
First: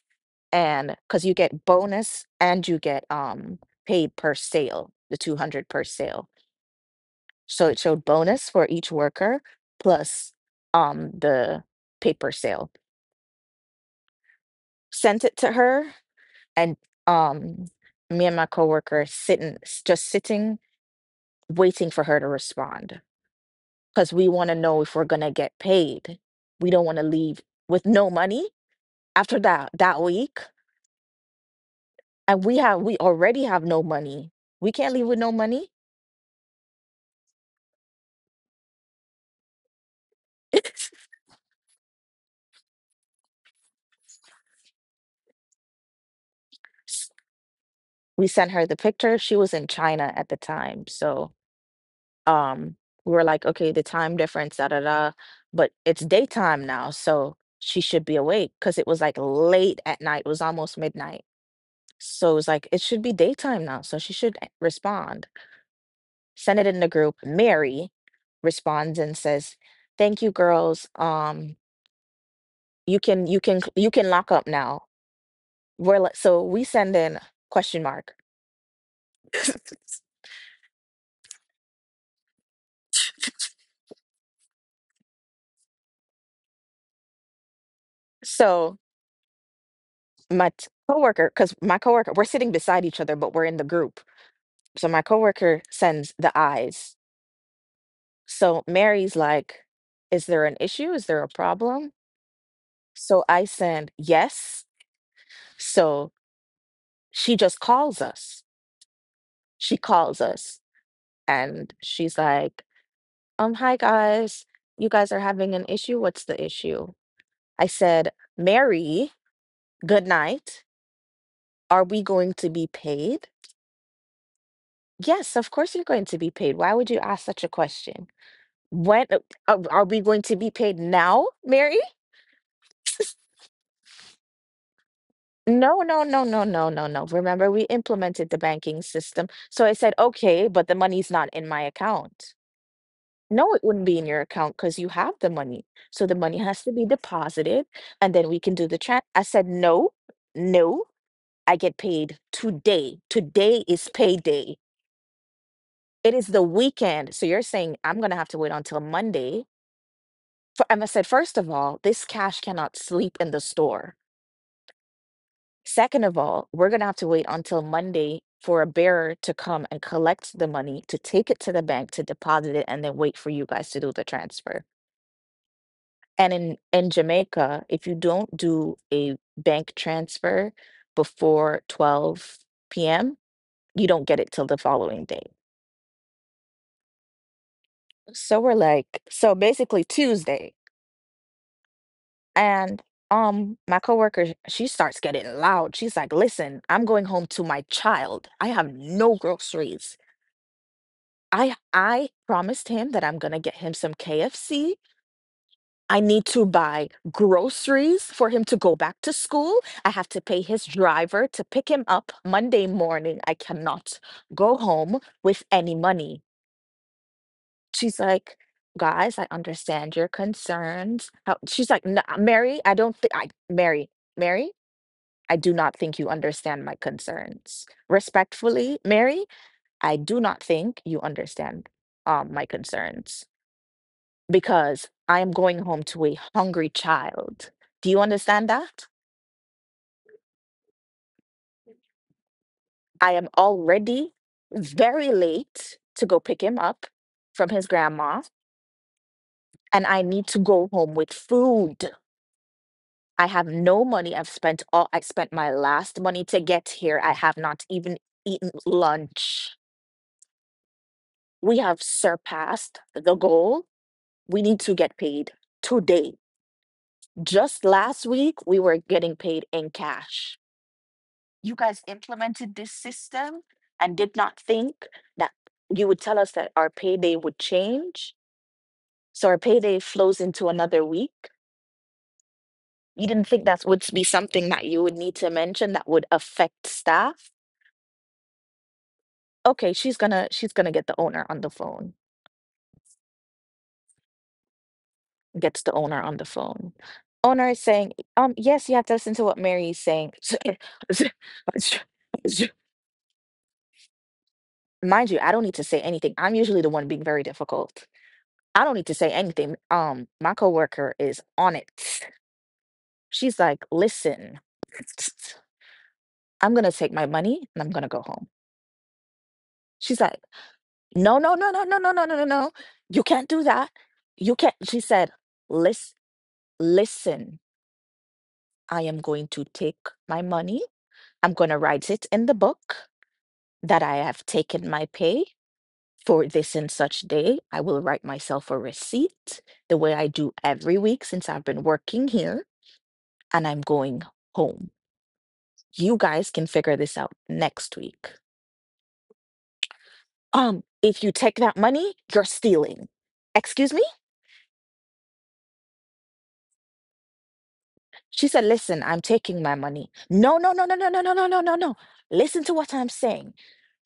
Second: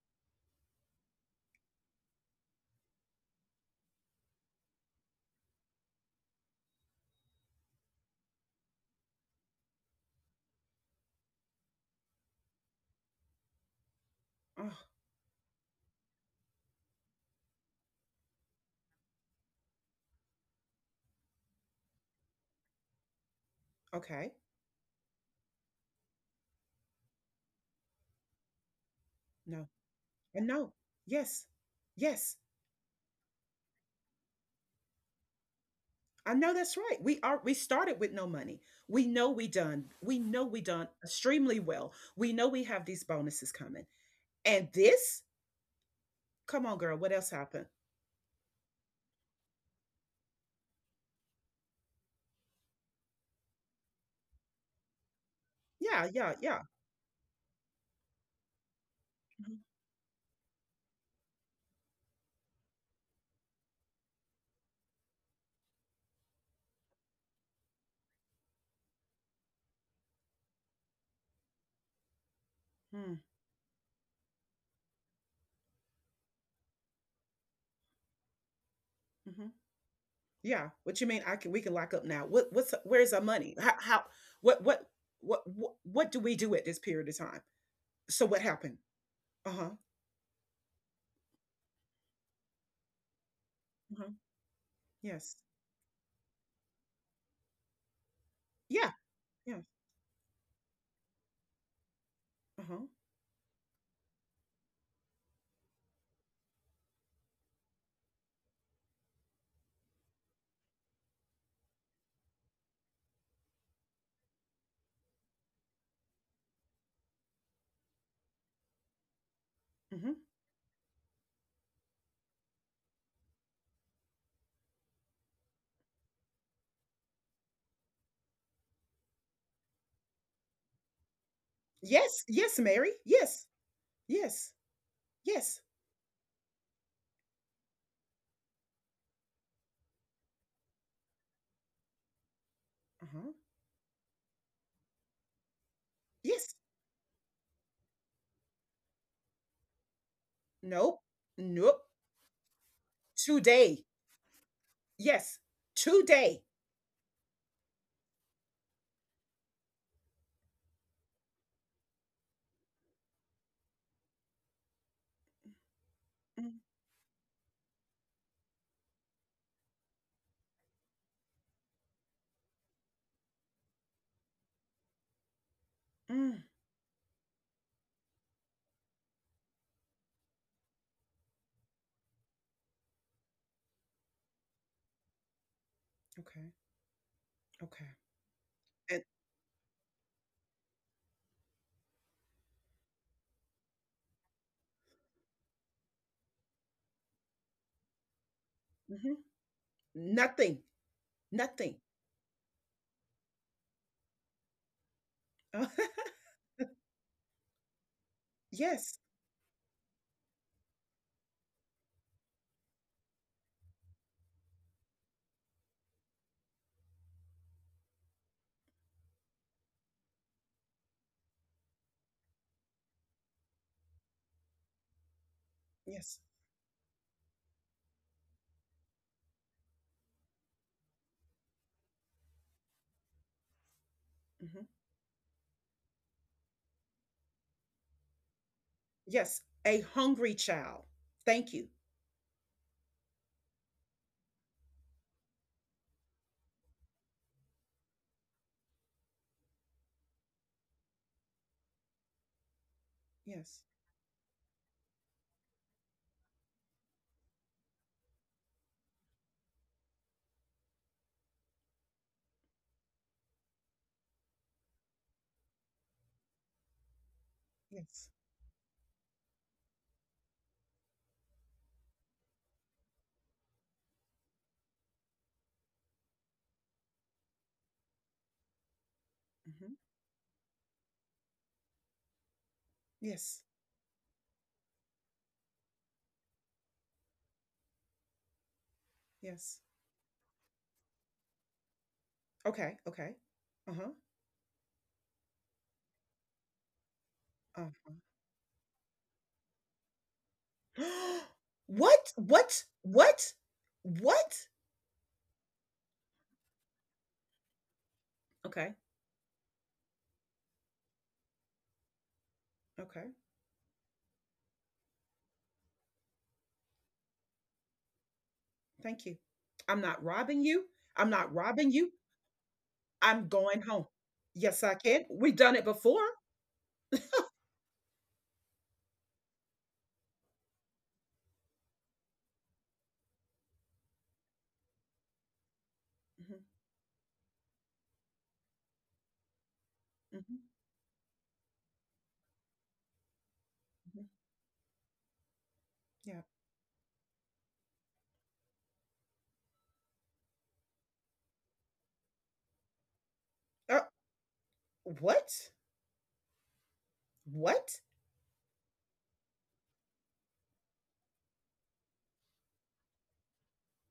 Speaker 2: And because you get bonus and you get paid per sale, the 200 per sale, so it showed bonus for each worker plus the paper sale.
Speaker 1: Oh,
Speaker 2: Sent it to her and um me and my coworker sitting just sitting, waiting for her to respond, because we
Speaker 1: okay.
Speaker 2: want to know if we're going to get paid. We don't want to leave with no money after
Speaker 1: No.
Speaker 2: that
Speaker 1: I
Speaker 2: week,
Speaker 1: know. Yes. Yes.
Speaker 2: and we have, we already have no money. We can't leave with no money.
Speaker 1: I know that's right. We started with no money. We know we done. We know we done extremely well. We know we have these bonuses coming. And this? Come on, girl, what else happened?
Speaker 2: we sent her the picture. She was in China at the time. So um we were like, okay, the time difference, da da da, but it's
Speaker 1: Yeah, yeah, yeah.
Speaker 2: daytime now, so she should be awake, because it was like late at night, it was almost midnight, so it was like it should be daytime now, so she should respond. Send it in the group. Mary responds and says, thank you girls, you
Speaker 1: Mm-hmm.
Speaker 2: can you can lock up now. We're like, so we send in question mark.
Speaker 1: hmm Yeah. What you mean I can we can lock up now. What what's Where's our money? How what what what do we do at this period of time? So what
Speaker 2: so
Speaker 1: happened? Uh-huh.
Speaker 2: my coworker, because my coworker, we're sitting beside each other, but we're in the group,
Speaker 1: Uh-huh.
Speaker 2: so my
Speaker 1: Yes.
Speaker 2: coworker sends the eyes. So
Speaker 1: Yeah.
Speaker 2: Mary's
Speaker 1: Yeah.
Speaker 2: like, is there an issue? Is there a problem?
Speaker 1: Uh-huh.
Speaker 2: So I send yes. So she just calls us. She calls us and she's like, hi guys. You guys are having an issue. What's the issue? I said, Mary, good
Speaker 1: Mm-hmm.
Speaker 2: night. Are we going to be paid? Yes, of course you're going to be paid. Why would you ask such a question? When are we going to be paid now, Mary?
Speaker 1: Yes. Yes, Mary. Yes. Yes. Yes.
Speaker 2: No, no, no, no, no, no, no. Remember, we implemented the banking system. So I said, okay, but the money's not in my account.
Speaker 1: Uh-huh.
Speaker 2: No, it wouldn't be in your account because you have the money. So the money
Speaker 1: Yes.
Speaker 2: has to be deposited and then we can do the chat. I said, no, no,
Speaker 1: Nope.
Speaker 2: I get
Speaker 1: Nope.
Speaker 2: paid today. Today
Speaker 1: Today.
Speaker 2: is payday.
Speaker 1: Yes.
Speaker 2: It is the
Speaker 1: Today.
Speaker 2: weekend. So you're saying I'm going to have to wait until Monday. For, and I said, first of all, this cash cannot sleep in the store. Second of all,
Speaker 1: Mm,
Speaker 2: we're going to have to wait until Monday for a bearer to come and collect the money, to take it to the bank, to deposit it, and then wait for you guys to do the transfer. And
Speaker 1: mm.
Speaker 2: in Jamaica, if you don't do a bank transfer before 12 p.m., you don't get it till the following day.
Speaker 1: Okay. Okay.
Speaker 2: So we're like,
Speaker 1: And
Speaker 2: so basically Tuesday. And my coworker, she starts getting loud. She's like, listen, I'm going home to my child. I have no
Speaker 1: mhm.
Speaker 2: groceries.
Speaker 1: Nothing.
Speaker 2: I
Speaker 1: Nothing.
Speaker 2: I promised him that I'm gonna get him some KFC.
Speaker 1: Uh,
Speaker 2: I need to buy groceries for him to go back
Speaker 1: yes.
Speaker 2: to school. I have to pay his driver to pick him up Monday morning. I cannot go home with any money. She's like, guys, I understand your concerns. How— She's like, "No, Mary, I don't think I Mary, Mary, I do not think you
Speaker 1: Yes.
Speaker 2: understand my concerns. Respectfully, Mary, I do not think you understand my concerns.
Speaker 1: hmm
Speaker 2: Because I am going home to a hungry child. Do you understand that?
Speaker 1: Yes. A hungry child. Thank you.
Speaker 2: I am already very late to go pick him up from his grandma, and I need to go home with food. I have
Speaker 1: Yes.
Speaker 2: no money. I spent my last money to get here. I have not even eaten lunch. We have surpassed the goal. We need to get paid today. Just last
Speaker 1: Yes.
Speaker 2: week, we were getting paid in cash. You guys implemented this system and did not think that you would tell us that our payday would change. So our
Speaker 1: hmm
Speaker 2: payday flows into another week. You didn't
Speaker 1: Yes.
Speaker 2: think that would be something that you would need to mention that would affect staff.
Speaker 1: Yes.
Speaker 2: Okay, she's gonna get the owner on the phone.
Speaker 1: Okay. Okay. Uh-huh.
Speaker 2: Gets the owner on the phone. Owner is
Speaker 1: Uh-huh.
Speaker 2: saying, yes, you have to listen to what Mary is saying.
Speaker 1: what? What? What? What?
Speaker 2: Mind you, I don't need to say anything. I'm usually the one being very difficult. I
Speaker 1: Okay.
Speaker 2: don't need to say anything. My coworker is on it.
Speaker 1: Okay.
Speaker 2: She's like, listen, I'm gonna take my money and I'm gonna go home.
Speaker 1: Thank you. I'm not
Speaker 2: She's like,
Speaker 1: robbing you. I'm
Speaker 2: no,
Speaker 1: not
Speaker 2: no, no, no,
Speaker 1: robbing
Speaker 2: no,
Speaker 1: you.
Speaker 2: no, no, no, no, no. You
Speaker 1: I'm
Speaker 2: can't do
Speaker 1: going
Speaker 2: that.
Speaker 1: home.
Speaker 2: You can't.
Speaker 1: Yes, I
Speaker 2: She
Speaker 1: can.
Speaker 2: said,
Speaker 1: We've done it
Speaker 2: listen,
Speaker 1: before.
Speaker 2: listen. I am going to take my money. I'm gonna write it in the book that I have taken my pay for
Speaker 1: Mhm,
Speaker 2: this and such day. I will write myself a receipt the way I
Speaker 1: mhm,
Speaker 2: do every week since I've been working here, and I'm
Speaker 1: mhm,
Speaker 2: going home. You
Speaker 1: yeah.
Speaker 2: guys can figure this out next week. If you take that money, you're stealing. Excuse
Speaker 1: Uh,
Speaker 2: me?
Speaker 1: what? What?
Speaker 2: She said, listen, I'm taking my money. No, no, no, no, no, no, no, no, no, no, no. Listen to what I'm saying.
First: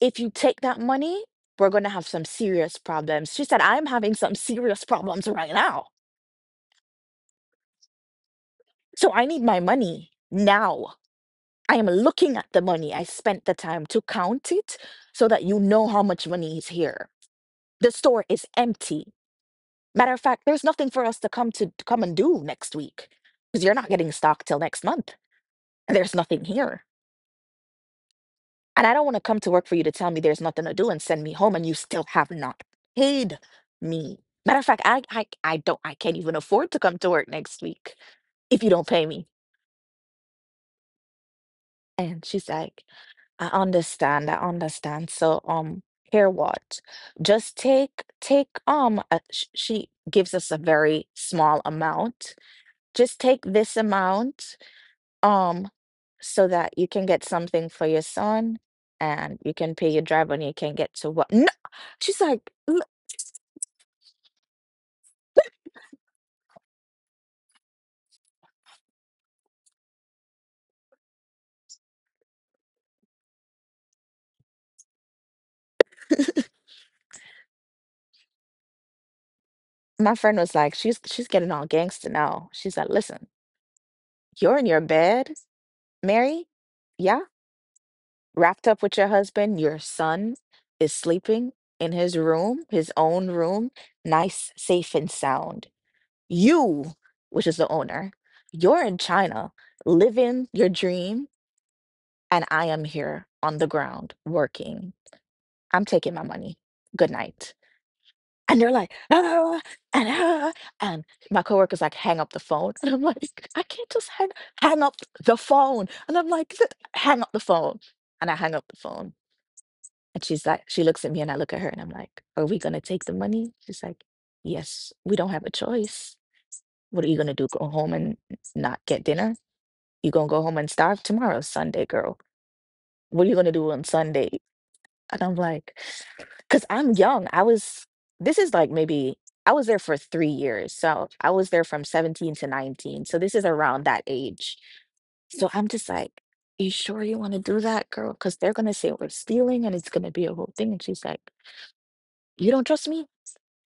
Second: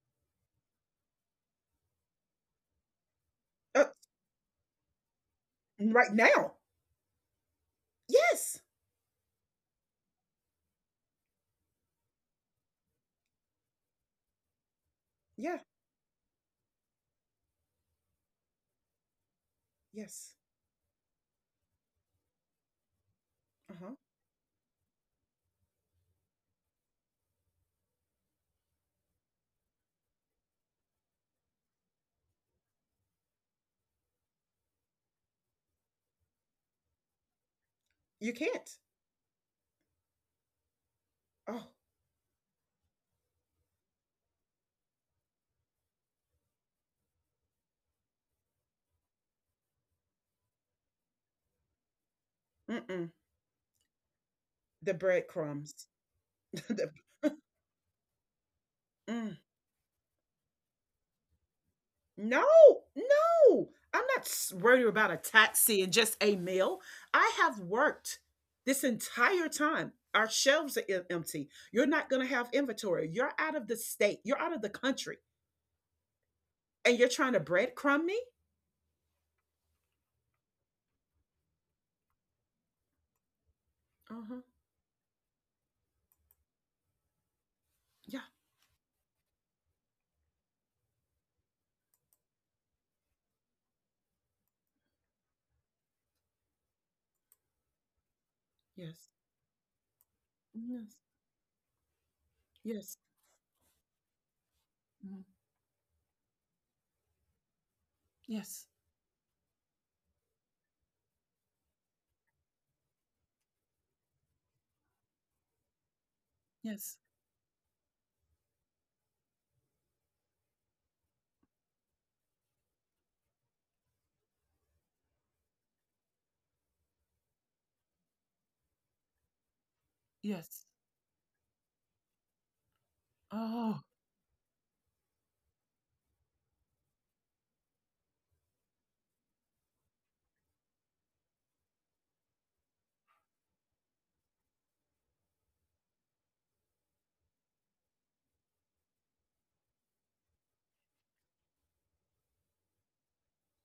Speaker 2: If you take that money, we're going to have some serious problems. She said, I'm
Speaker 1: Uh,
Speaker 2: having some serious problems right now.
Speaker 1: right now? Yes.
Speaker 2: So I need my money now. I am looking at the money. I spent the time to count it so that you
Speaker 1: Yeah.
Speaker 2: know how much money is here. The store is empty. Matter of
Speaker 1: Yes.
Speaker 2: fact, there's nothing for us to come and do next week because you're
Speaker 1: Uh
Speaker 2: not
Speaker 1: huh.
Speaker 2: getting stock till next month. And there's nothing here. And I don't want to come to work for you to tell me there's nothing to do and send me home and you still have not paid me. Matter of fact, I don't, I can't even afford to come to work next week
Speaker 1: You
Speaker 2: if you
Speaker 1: can't.
Speaker 2: don't pay me.
Speaker 1: Oh.
Speaker 2: And she's like, I understand, I understand. So here, what? Just take she gives us a very small amount.
Speaker 1: Mm-mm.
Speaker 2: Just take this amount,
Speaker 1: The
Speaker 2: um,
Speaker 1: breadcrumbs.
Speaker 2: so that you
Speaker 1: the,
Speaker 2: can get something for your son and
Speaker 1: mm.
Speaker 2: you can pay your driver and you can get to work. No, she's like,
Speaker 1: No,
Speaker 2: "Look,"
Speaker 1: no. I'm not s- worried about a taxi and just a meal. I have worked this entire time. Our shelves are em- empty. You're not going to have inventory. You're out of the state. You're out of the country. And you're trying to breadcrumb me?
Speaker 2: my friend was like, she's getting all gangster now. She's like, listen,
Speaker 1: Uh-huh.
Speaker 2: you're in your bed, Mary, yeah,
Speaker 1: Yeah.
Speaker 2: wrapped up with your husband. Your son is sleeping in his room, his own room, nice, safe, and sound. You, which is the owner, you're in
Speaker 1: Yes.
Speaker 2: China living your
Speaker 1: Yes.
Speaker 2: dream, and I am
Speaker 1: Yes.
Speaker 2: here on the ground working.
Speaker 1: mhm,
Speaker 2: I'm taking my money. Good night. And they're
Speaker 1: Yes.
Speaker 2: like, "Ah," and "ah," and my coworker's like, hang up the phone. And I'm like, I can't just hang up the phone. And I'm like, "Th-
Speaker 1: Yes.
Speaker 2: hang up the phone." And I hang up the phone. And she's like, she looks at me and I look at her and I'm like, are we gonna take the money? She's like, yes, we don't have a choice. What are you gonna do? Go home and not get dinner? You gonna go home and
Speaker 1: Yes.
Speaker 2: starve tomorrow, Sunday, girl. What are you gonna do on
Speaker 1: Oh.
Speaker 2: Sunday? And I'm like, because I'm young. I was, this is like maybe, I was there for 3 years. So I was there from 17 to 19. So this is around that age. So I'm just like, you sure you want to do that, girl? Because they're going to say we're stealing and it's going to be a whole thing. And she's like, you don't trust me?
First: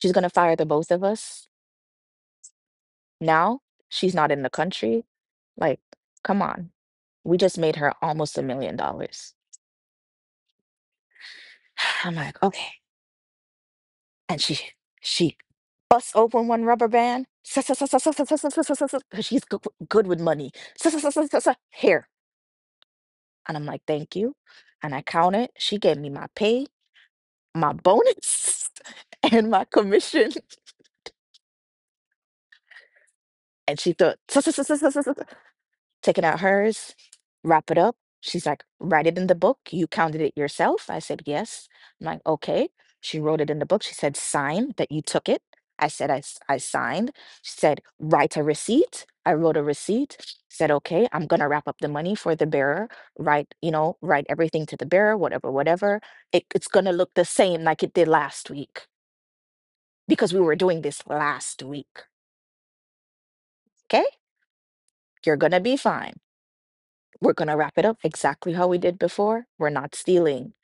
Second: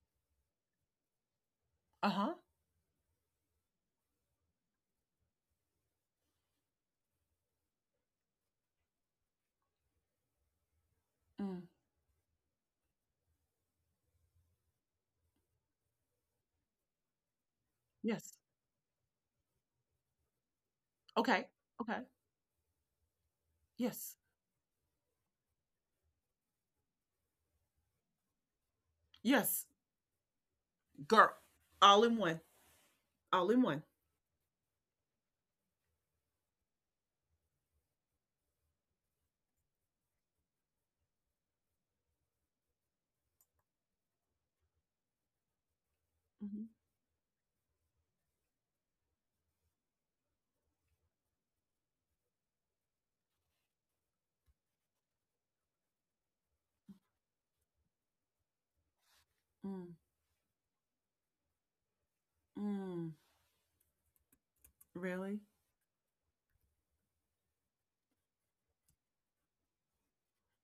Speaker 2: She's going to fire the both of us
Speaker 1: Uh-huh.
Speaker 2: now. She's not in the country. Like, come on. We just made her almost $1 million.
Speaker 1: mm,
Speaker 2: I'm like, okay. And she Bust open one rubber band. Because
Speaker 1: Yes.
Speaker 2: she's good with money.
Speaker 1: Okay. Okay.
Speaker 2: Here. And I'm like, thank
Speaker 1: Yes.
Speaker 2: you. And I count it. She gave me my pay, my bonus, and my
Speaker 1: Yes.
Speaker 2: commission.
Speaker 1: Girl. All in one. All in
Speaker 2: And
Speaker 1: one.
Speaker 2: she thought, taking out hers, wrap it up. She's like, write it in the book. You counted it yourself. I said, yes. I'm like, okay. She wrote it in the book. She said, sign that you took it. I said, I
Speaker 1: Mm-hmm.
Speaker 2: signed. She said, write a receipt. I wrote a receipt. Said, okay, I'm going to wrap up the money for the bearer. Write, write everything to the bearer, whatever, whatever. It's going to look the same like it did last week
Speaker 1: Mm,
Speaker 2: because we were doing this last week.
Speaker 1: mm.
Speaker 2: Okay. You're
Speaker 1: Really?
Speaker 2: going to be fine. We're going to wrap it up exactly how we did before. We're not stealing.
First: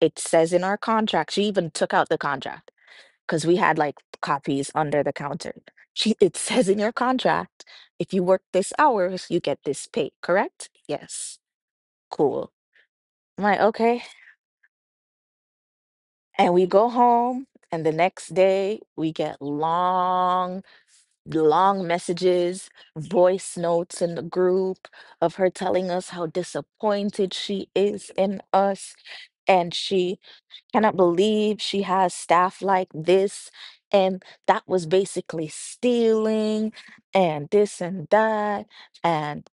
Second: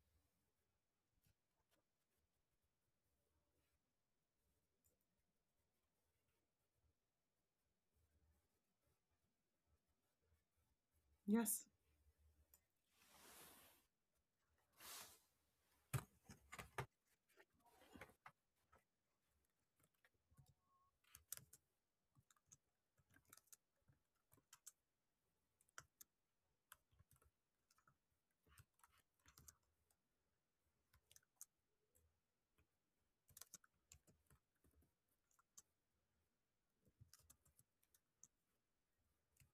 Speaker 2: It says in our contract, she even took out the contract because we had like copies under the counter. She, it says in your contract, if you work this hours, you get this pay, correct? Yes.
Speaker 1: Yes.
Speaker 2: Cool. I'm like, okay. And we go home, and the next day we get long messages, voice notes in the group of her telling us how disappointed she is in us. And she cannot believe she has staff like this. And that was basically stealing and this and that. And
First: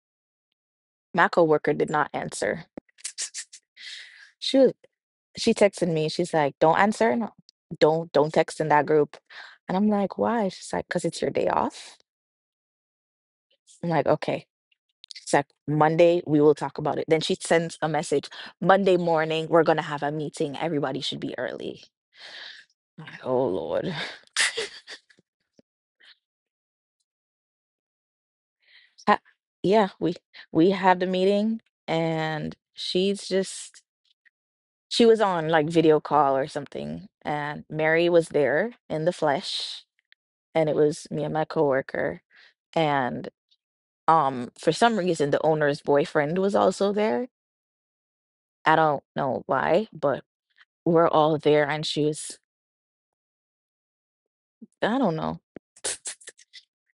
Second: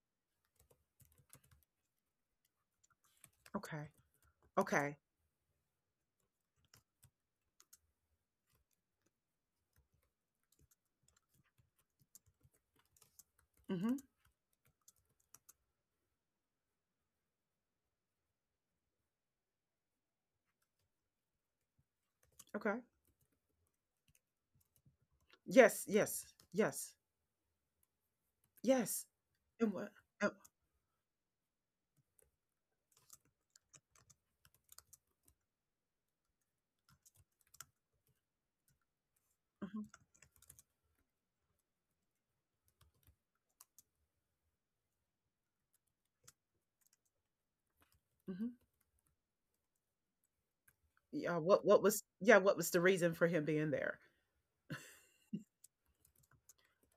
Speaker 2: my coworker did not answer.
Speaker 1: Okay.
Speaker 2: She was
Speaker 1: Okay.
Speaker 2: she texted me. She's like, "Don't answer. And Don't text in that group." And I'm like, "Why?" She's like, "Cause it's your day off." I'm
Speaker 1: Mm-hmm.
Speaker 2: like, "Okay." Monday, we will talk about it. Then she sends a message Monday morning, we're going to have a meeting. Everybody should be early.
Speaker 1: Okay.
Speaker 2: I'm like, oh, Lord.
Speaker 1: Yes. Yes. Yes. Yes.
Speaker 2: Ha-
Speaker 1: And what?
Speaker 2: yeah,
Speaker 1: Uh,
Speaker 2: we had the meeting and she's just, she was on like video call or something. And Mary was there in the flesh.
Speaker 1: mm-hmm,
Speaker 2: And it was me and my coworker. And for some reason, the owner's boyfriend was also there.
Speaker 1: hmm
Speaker 2: I don't know why, but we're all
Speaker 1: Yeah. What?
Speaker 2: there.
Speaker 1: What
Speaker 2: And
Speaker 1: was?
Speaker 2: she
Speaker 1: Yeah.
Speaker 2: was
Speaker 1: What was the reason for him being there?
Speaker 2: I don't know.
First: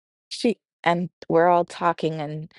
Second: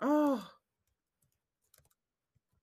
Speaker 1: Oh.
Speaker 2: She and we're all talking and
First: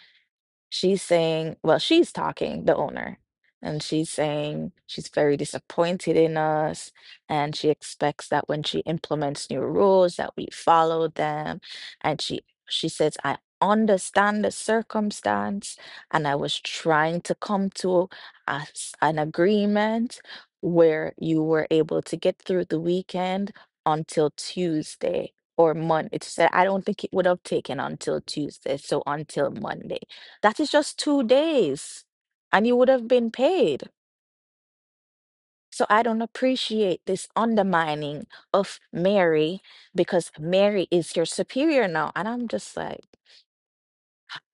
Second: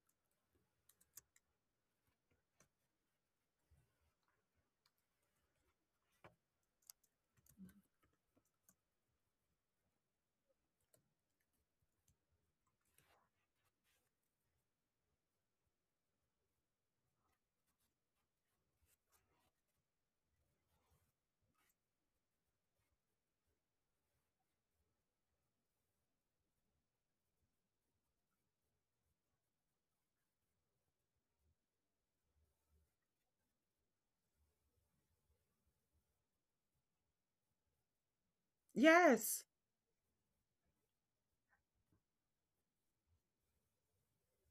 Speaker 2: she's saying well, she's talking, the owner, and she's saying she's very disappointed in us, and she expects that when she implements new rules that we follow them, and she says, "I understand the circumstance, and I was trying to come to a s an agreement where you were able to get through the weekend until Tuesday." Or Monday. She said, I don't think it would have taken until Tuesday, so until Monday. That is just 2 days, and you would have been paid. So I don't appreciate this undermining of
Speaker 1: Yes.
Speaker 2: Mary because Mary is your superior now. And I'm just like,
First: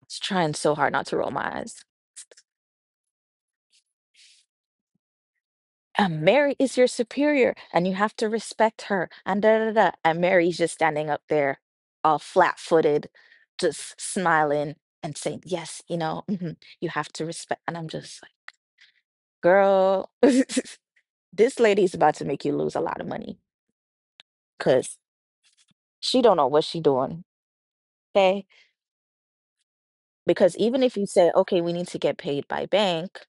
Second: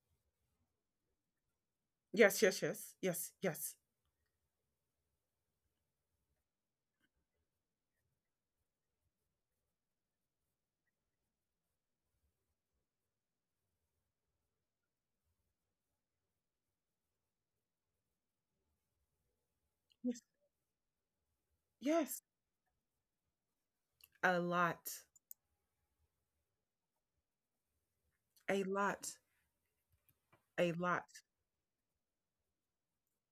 Speaker 2: it's trying so hard not to roll my eyes.
Speaker 1: Yes. Yes. Yes. Yes. Yes.
Speaker 2: And Mary is your superior, and you have to respect her. And da da da. And Mary's just standing up there, all flat footed, just smiling and saying, yes, mhm, you have to respect. And I'm just like, girl,
Speaker 1: Yes.
Speaker 2: this lady is about
Speaker 1: Yes.
Speaker 2: to make you lose a lot of money
Speaker 1: A lot.
Speaker 2: because she don't know what she doing, okay,
Speaker 1: A lot.
Speaker 2: because
Speaker 1: A
Speaker 2: even if
Speaker 1: lot.
Speaker 2: you say okay we need to get paid by bank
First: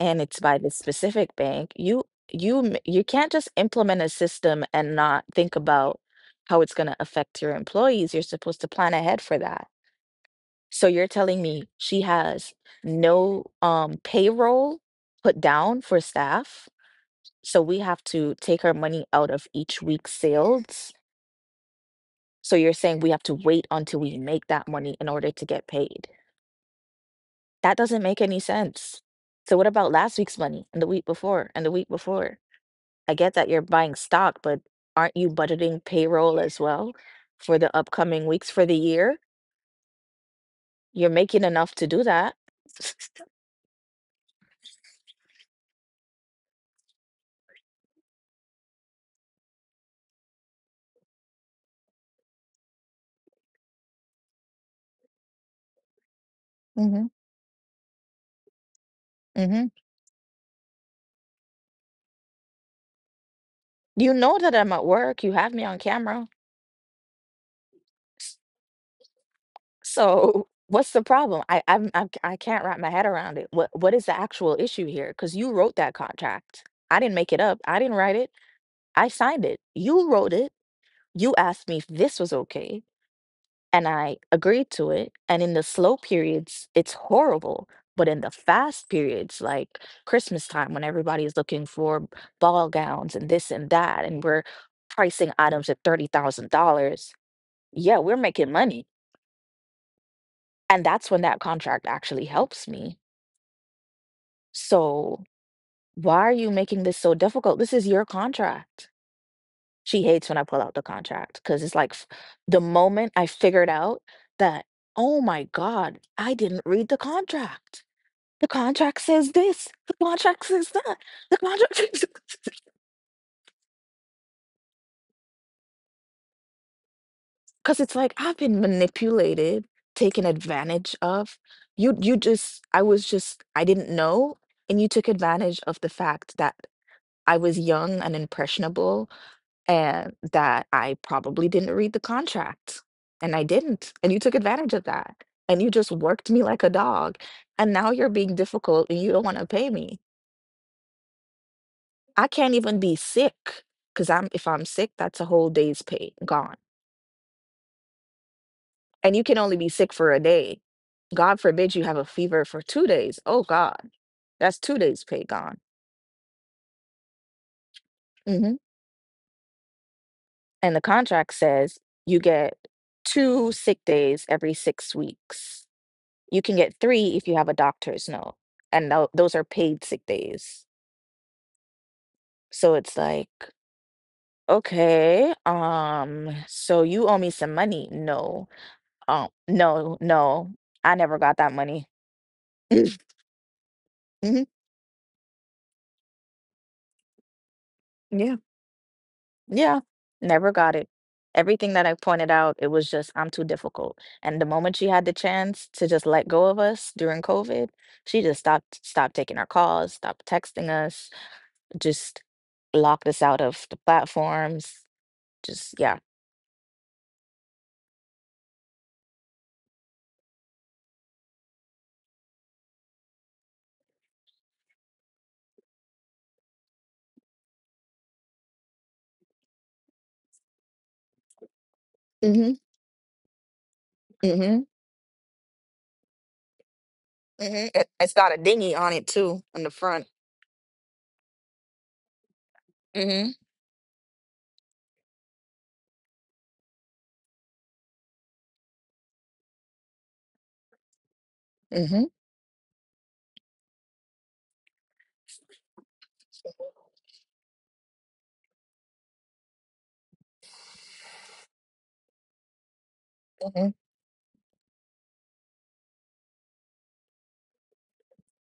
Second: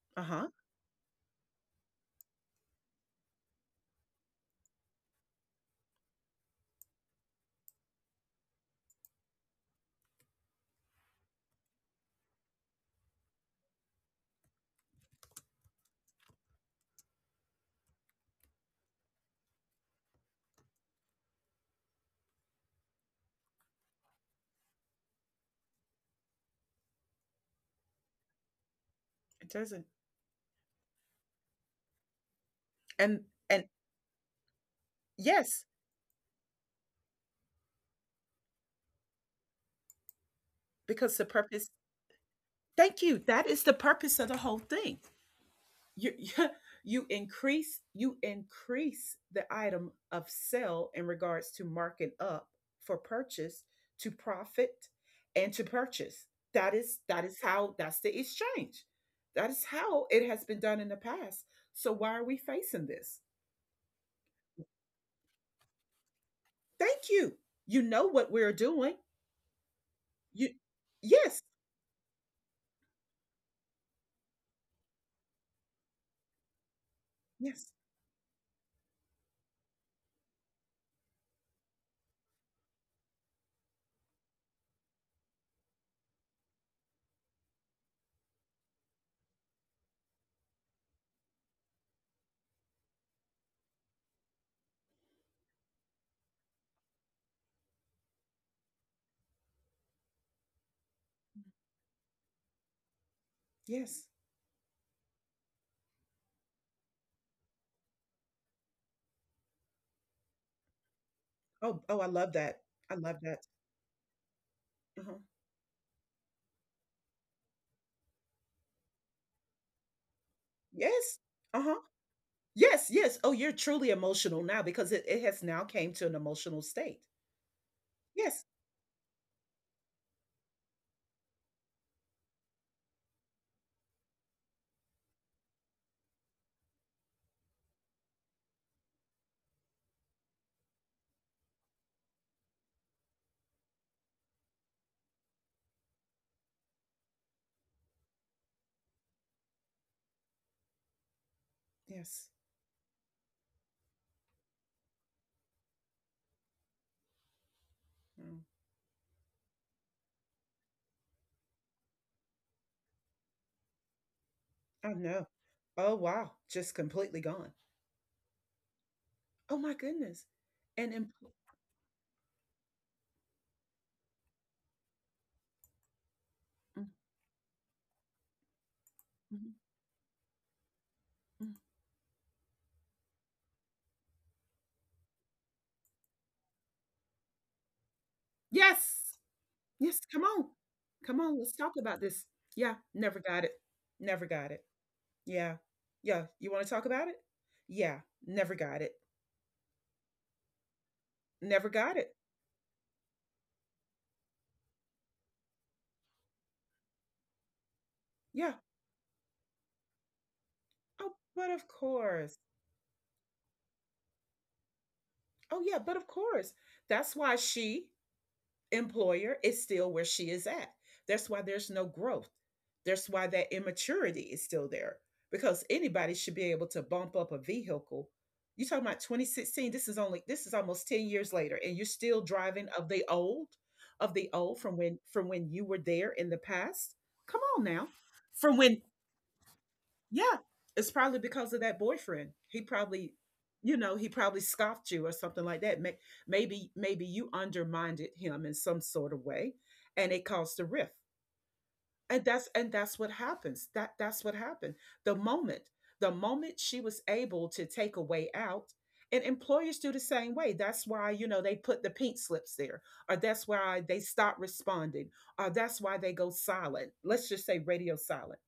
Speaker 2: and
Speaker 1: Uh
Speaker 2: it's
Speaker 1: huh.
Speaker 2: by this specific bank, you can't just implement a system and not think about how it's going to affect your employees. You're supposed to plan ahead for that. So you're telling me she has no payroll put down for staff, so we have to take her money out of each week's sales? So you're saying we have to wait until we make that money in order to get paid? That doesn't make any sense.
Speaker 1: It
Speaker 2: So what
Speaker 1: doesn't.
Speaker 2: about last week's money and the week before and the week before? I
Speaker 1: And
Speaker 2: get that you're
Speaker 1: and
Speaker 2: buying stock, but aren't you
Speaker 1: yes,
Speaker 2: budgeting payroll as well for the upcoming weeks for the year? You're
Speaker 1: because the
Speaker 2: making
Speaker 1: purpose.
Speaker 2: enough to do that.
Speaker 1: Thank you. That is the purpose of the whole thing. You yeah, you increase the item of sell in regards to marking up for purchase to profit and to purchase. That is
Speaker 2: Mhm,
Speaker 1: how that's the exchange, that is
Speaker 2: mhm.
Speaker 1: how it has been done in the past. So why are we facing this?
Speaker 2: You know that I'm at work. You have me on camera.
Speaker 1: Thank you. You know what we're doing.
Speaker 2: So
Speaker 1: You
Speaker 2: what's the problem?
Speaker 1: Yes,
Speaker 2: I I'm I can't wrap my head around it. What is the actual issue here? Because you wrote that contract. I didn't make it up.
Speaker 1: yes,
Speaker 2: I didn't write it. I signed it. You wrote it. You asked me if this was okay. And I agreed to it, and in the slow periods, it's horrible, but in the fast periods, like Christmas time when everybody is looking for ball gowns and this and that, and we're pricing items at $30,000, yeah, we're making money. And that's when that contract actually helps me.
Speaker 1: yes.
Speaker 2: So why are you making this so difficult? This is your contract. She hates when I pull out the contract because it's
Speaker 1: Oh,
Speaker 2: like
Speaker 1: oh, I love
Speaker 2: the
Speaker 1: that. I
Speaker 2: moment
Speaker 1: love
Speaker 2: I
Speaker 1: that.
Speaker 2: figured out that, oh
Speaker 1: Uh-huh.
Speaker 2: my God, I didn't read the contract. The contract says this. The contract says that.
Speaker 1: Yes.
Speaker 2: The contract
Speaker 1: Uh-huh.
Speaker 2: says
Speaker 1: Yes, yes. Oh, you're truly emotional now because it has now came to an emotional state.
Speaker 2: because it's like I've
Speaker 1: Yes,
Speaker 2: been manipulated, taken advantage of. You just I was just I didn't know, and you took advantage of the fact that I was young and impressionable, and that I probably didn't read the contract, and I didn't, and you took advantage of that, and you just worked me like a dog, and now you're being difficult, and you don't want to pay me. I
Speaker 1: yes.
Speaker 2: can't even be sick, because 'cause I'm if I'm sick, that's a whole day's pay gone.
Speaker 1: Mm,
Speaker 2: And you can only be sick for a day. God forbid you have a fever for 2 days. Oh God, that's 2
Speaker 1: I
Speaker 2: days pay
Speaker 1: know.
Speaker 2: gone.
Speaker 1: Oh, wow. Just completely gone.
Speaker 2: Mhm.
Speaker 1: Oh, my goodness.
Speaker 2: And the
Speaker 1: And imp-
Speaker 2: contract says you get 2 sick days every 6 weeks. You can get
Speaker 1: mm,
Speaker 2: 3 if you have a doctor's note, and those are
Speaker 1: mhm,
Speaker 2: paid sick days.
Speaker 1: mm.
Speaker 2: So it's like, "Okay, so you owe me some money." "No."
Speaker 1: Yes,
Speaker 2: "Oh, no,
Speaker 1: yes. Come on.
Speaker 2: no, I never
Speaker 1: Come
Speaker 2: got
Speaker 1: on.
Speaker 2: that
Speaker 1: Let's talk
Speaker 2: money."
Speaker 1: about this. Yeah, never got it. Never
Speaker 2: Mhm.
Speaker 1: got it. Yeah. Yeah. You want to talk about it? Yeah,
Speaker 2: Yeah.
Speaker 1: never got it.
Speaker 2: Yeah. Never got it.
Speaker 1: Never
Speaker 2: Everything that I
Speaker 1: got it.
Speaker 2: pointed out, it was just, "I'm too difficult." And the moment she had the chance to just let go of us during COVID, she just
Speaker 1: Yeah.
Speaker 2: stopped taking our calls, stopped texting us,
Speaker 1: Oh, but of
Speaker 2: just
Speaker 1: course.
Speaker 2: locked us out of the platforms.
Speaker 1: Oh,
Speaker 2: Just
Speaker 1: yeah,
Speaker 2: yeah.
Speaker 1: but of course. That's why she employer is still where she is at. That's why there's no growth. That's why that immaturity is still there because anybody should be able to bump up a vehicle. You talking about 2016? This is almost 10 years later, and you're still
Speaker 2: Mhm.
Speaker 1: driving of the old
Speaker 2: Mhm.
Speaker 1: from when you were there in the past. Come on
Speaker 2: Mhm.
Speaker 1: now,
Speaker 2: It's got a
Speaker 1: from
Speaker 2: dinghy
Speaker 1: when
Speaker 2: on it too, on the front.
Speaker 1: yeah, it's probably because of that boyfriend. He probably,
Speaker 2: Mhm.
Speaker 1: you know, he probably scoffed you or something like that. Maybe, maybe you undermined him in some sort of way, and it caused a rift.
Speaker 2: Mhm.
Speaker 1: And that's what happens. That's what happened. The moment, the moment she was able to take a way out, and employers do the same way. That's why, you know, they put the pink slips there, or that's
Speaker 2: Mhm.
Speaker 1: why they stop responding, or that's why they go silent. Let's just say radio silent.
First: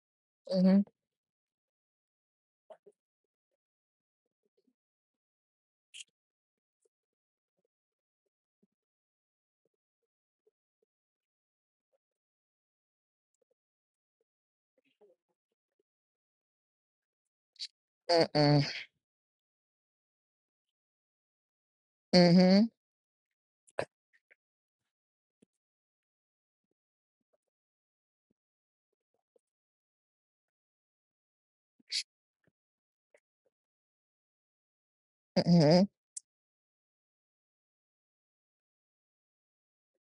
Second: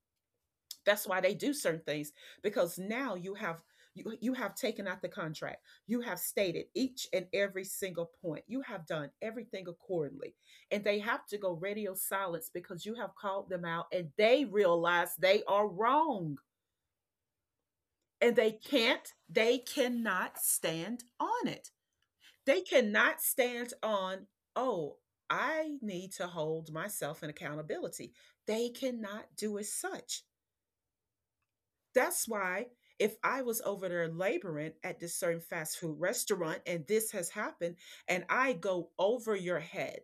Speaker 2: Mhm.
Speaker 1: That's why they do certain things, because now you have you have taken out the contract. You have stated each and every single point. You have done everything accordingly. And they have to go radio silence because you have called them out and they realize they are wrong. And they
Speaker 2: Mm-mm.
Speaker 1: can't, They cannot stand on it. They
Speaker 2: Mhm.
Speaker 1: cannot stand on, oh, I need to hold myself in accountability. They cannot do as such. That's why if I was over there laboring at this certain fast
Speaker 2: Mhm.
Speaker 1: food restaurant and this has happened, and I go over your head,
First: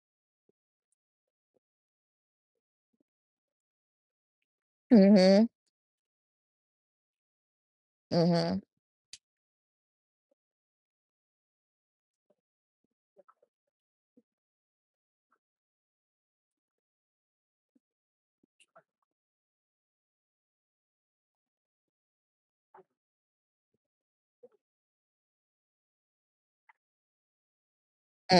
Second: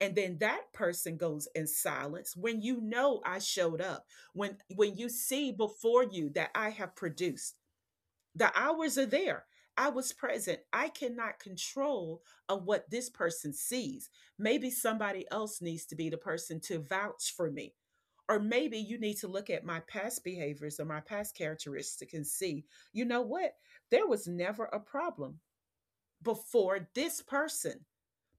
Speaker 1: and then that person goes in silence, when you know I showed up, when you
Speaker 2: Mhm.
Speaker 1: see before you that I have produced, the
Speaker 2: Mhm.
Speaker 1: hours are there. I was present. I cannot control of what this person sees. Maybe somebody else needs to be the person to vouch for me. Or maybe you need to look at my past behaviors or my past characteristics and see, you know what? There was never a problem before this person,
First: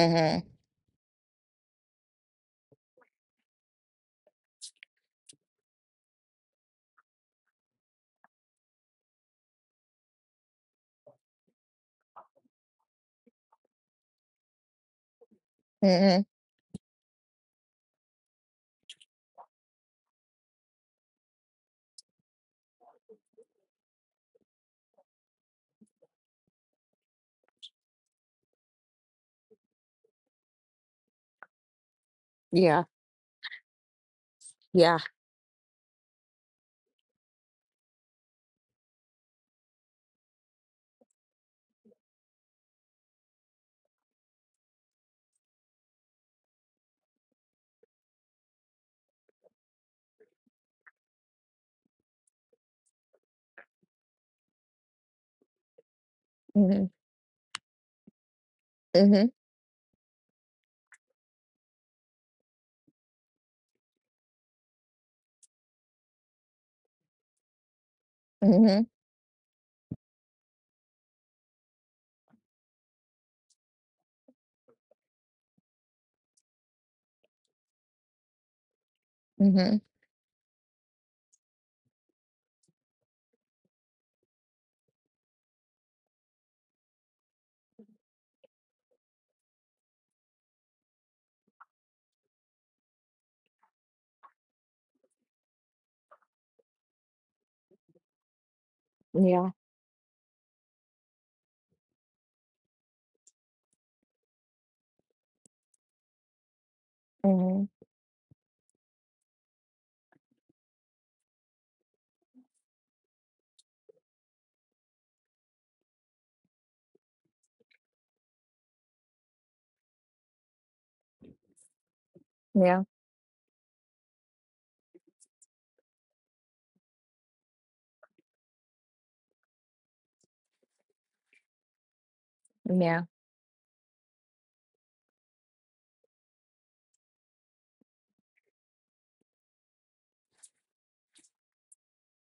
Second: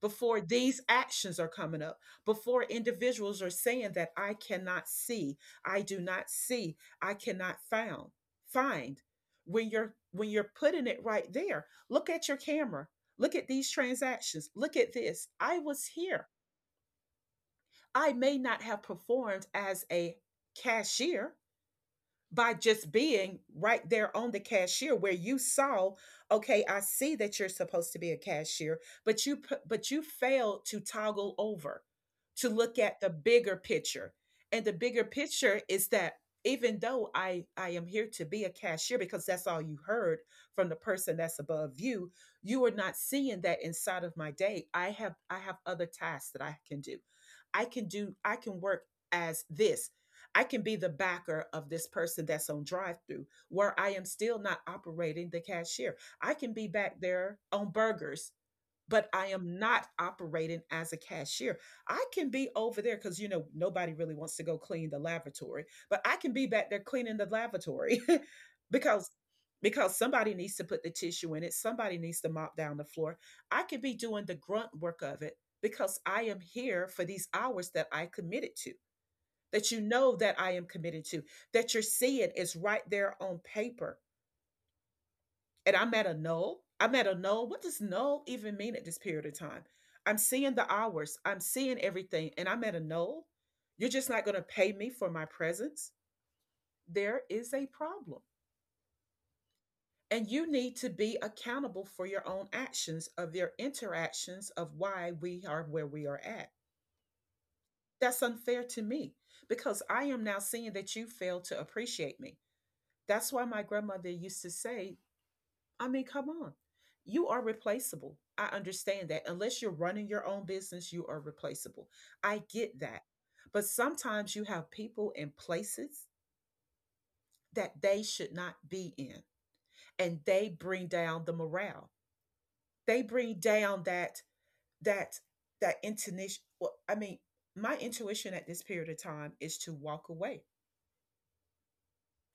Speaker 1: before these actions are coming up, before individuals are saying that I cannot see, I do not see, I cannot found, find. When you're putting it right there, look at your camera. Look at these transactions. Look at this. I was
Speaker 2: Mhm.
Speaker 1: here. I may not have performed as a cashier, by just being right there on the cashier where you saw, okay, I see that you're supposed to be a cashier, but but you failed to toggle over to look
Speaker 2: Yeah.
Speaker 1: at the bigger picture. And the
Speaker 2: Yeah.
Speaker 1: bigger picture is that even though I am here to be a cashier because that's all you heard from the person that's above you, you are not seeing that inside of my day I have other tasks that I can do. I can work as this. I can be the backer of this person that's on drive through where I am still not operating the cashier. I can be
Speaker 2: Mhm,
Speaker 1: back there on burgers, but I
Speaker 2: mhm,
Speaker 1: am not operating as a cashier. I can be over there because, you know, nobody really wants to go clean the lavatory, but I can be back there cleaning the lavatory
Speaker 2: mhm,
Speaker 1: because. Because somebody needs to put the tissue in it, somebody needs to mop down the floor. I could be doing the grunt work of it because I am here for these hours that I committed to, that you
Speaker 2: mhm.
Speaker 1: know that I am committed to, that you're seeing is right there on paper. And I'm at a null. I'm at a null. What does null even mean at this period of time? I'm seeing the hours, I'm seeing everything, and I'm at a null. You're just not going to pay me for my presence. There is a problem.
Speaker 2: Yeah,
Speaker 1: And you need to be accountable for your own actions, of your interactions, of why we are where we are at.
Speaker 2: mhm,
Speaker 1: That's unfair to me because I am now seeing that you fail to appreciate me. That's why my grandmother used to say, I mean, come on, you are replaceable. I understand that. Unless you're running your own business, you are replaceable. I get
Speaker 2: yeah,
Speaker 1: that. But sometimes you have people in places that they should not be in, and they bring down the morale.
Speaker 2: yeah,
Speaker 1: They bring down that that intuition. Well, I mean, my intuition at this period of time is to walk away.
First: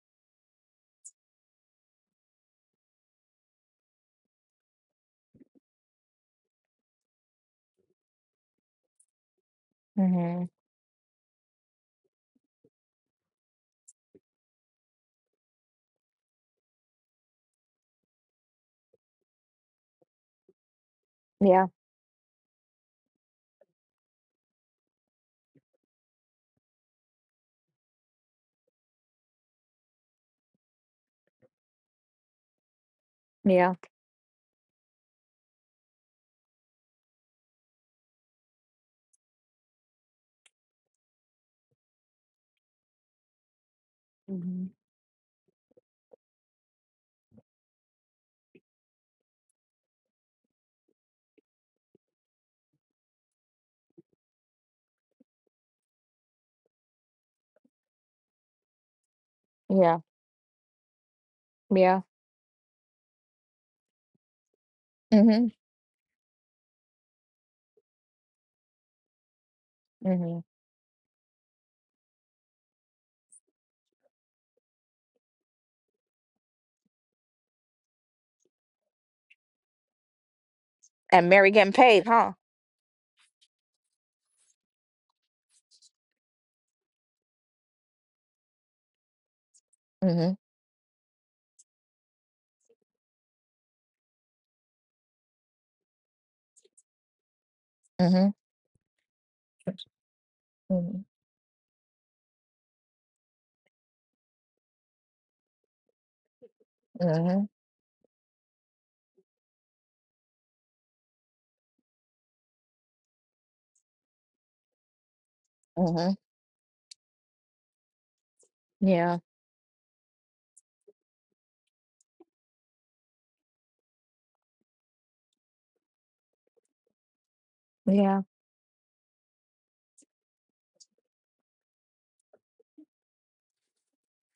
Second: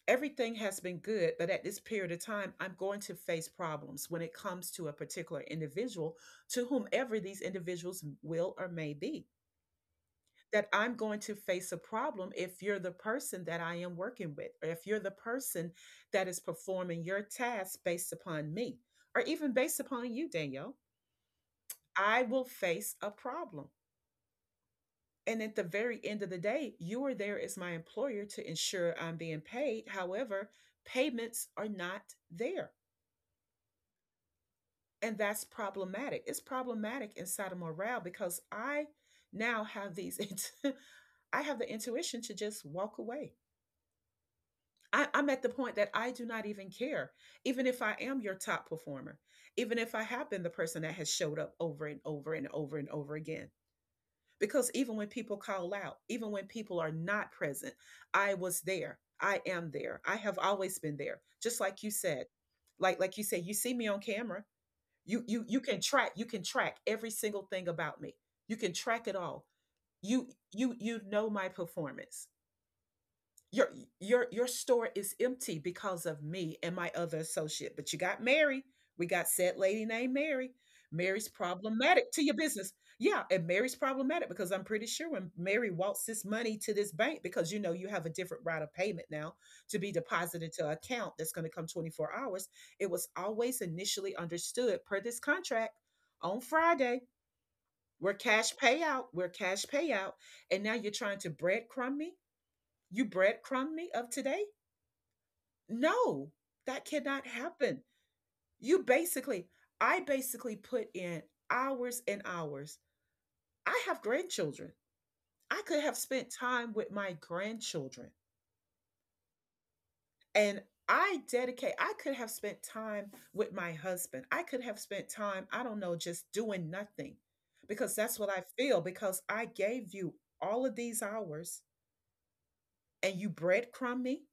Speaker 1: Everything has been good, but at this period of time, I'm going to face problems when it comes to a particular individual, to whomever these individuals will or may be.
Speaker 2: mhm,
Speaker 1: That I'm going to face a problem if you're the person that I am working with, or if you're the person that is performing your task based upon me, or even based upon you, Danielle.
Speaker 2: yeah,
Speaker 1: I will face a problem. And at the very end of the day, you are there as my employer to ensure I'm being paid. However, payments are not there.
Speaker 2: yeah,
Speaker 1: And that's problematic. It's problematic in Sodom morale because I now have these, I have the intuition to just walk away.
Speaker 2: mhm,
Speaker 1: I'm at the point that I do not even care, even if I am your top performer, even if I have been the person that has showed up over and over and over and over again. Because even when people call out, even when people are not present, I was there. I am
Speaker 2: yeah,
Speaker 1: there. I have always been there. Just like you
Speaker 2: yeah,
Speaker 1: said, like you said, you see me on camera. You
Speaker 2: mhm,
Speaker 1: you you can track, you can track every single thing about me. You can track it all. You
Speaker 2: mhm.
Speaker 1: you you know my performance. Your your your store is empty because of me and my other associate. But you got Mary. We got said lady named Mary.
Speaker 2: And
Speaker 1: Mary's
Speaker 2: Mary getting paid,
Speaker 1: problematic to
Speaker 2: huh?
Speaker 1: your business. Yeah, and Mary's problematic because I'm pretty sure when Mary walks this money to this bank, because you know you have a different route of payment now to be
Speaker 2: Mhm,
Speaker 1: deposited to an account that's going to come 24 hours. It was always initially understood per this contract on Friday. We're
Speaker 2: mhm,
Speaker 1: cash payout. We're cash payout. And now you're
Speaker 2: mhm,
Speaker 1: trying to breadcrumb me. You breadcrumb me of today. No, that cannot
Speaker 2: mhm,
Speaker 1: happen. You basically, I basically put in hours and hours. I have grandchildren. I could have
Speaker 2: mhm.
Speaker 1: spent time with my grandchildren,
Speaker 2: Yeah,
Speaker 1: and I could have spent time with my husband. I could have spent time, I don't know, just doing nothing because
Speaker 2: yeah,
Speaker 1: that's what I feel because I gave you all of these hours and you breadcrumb me.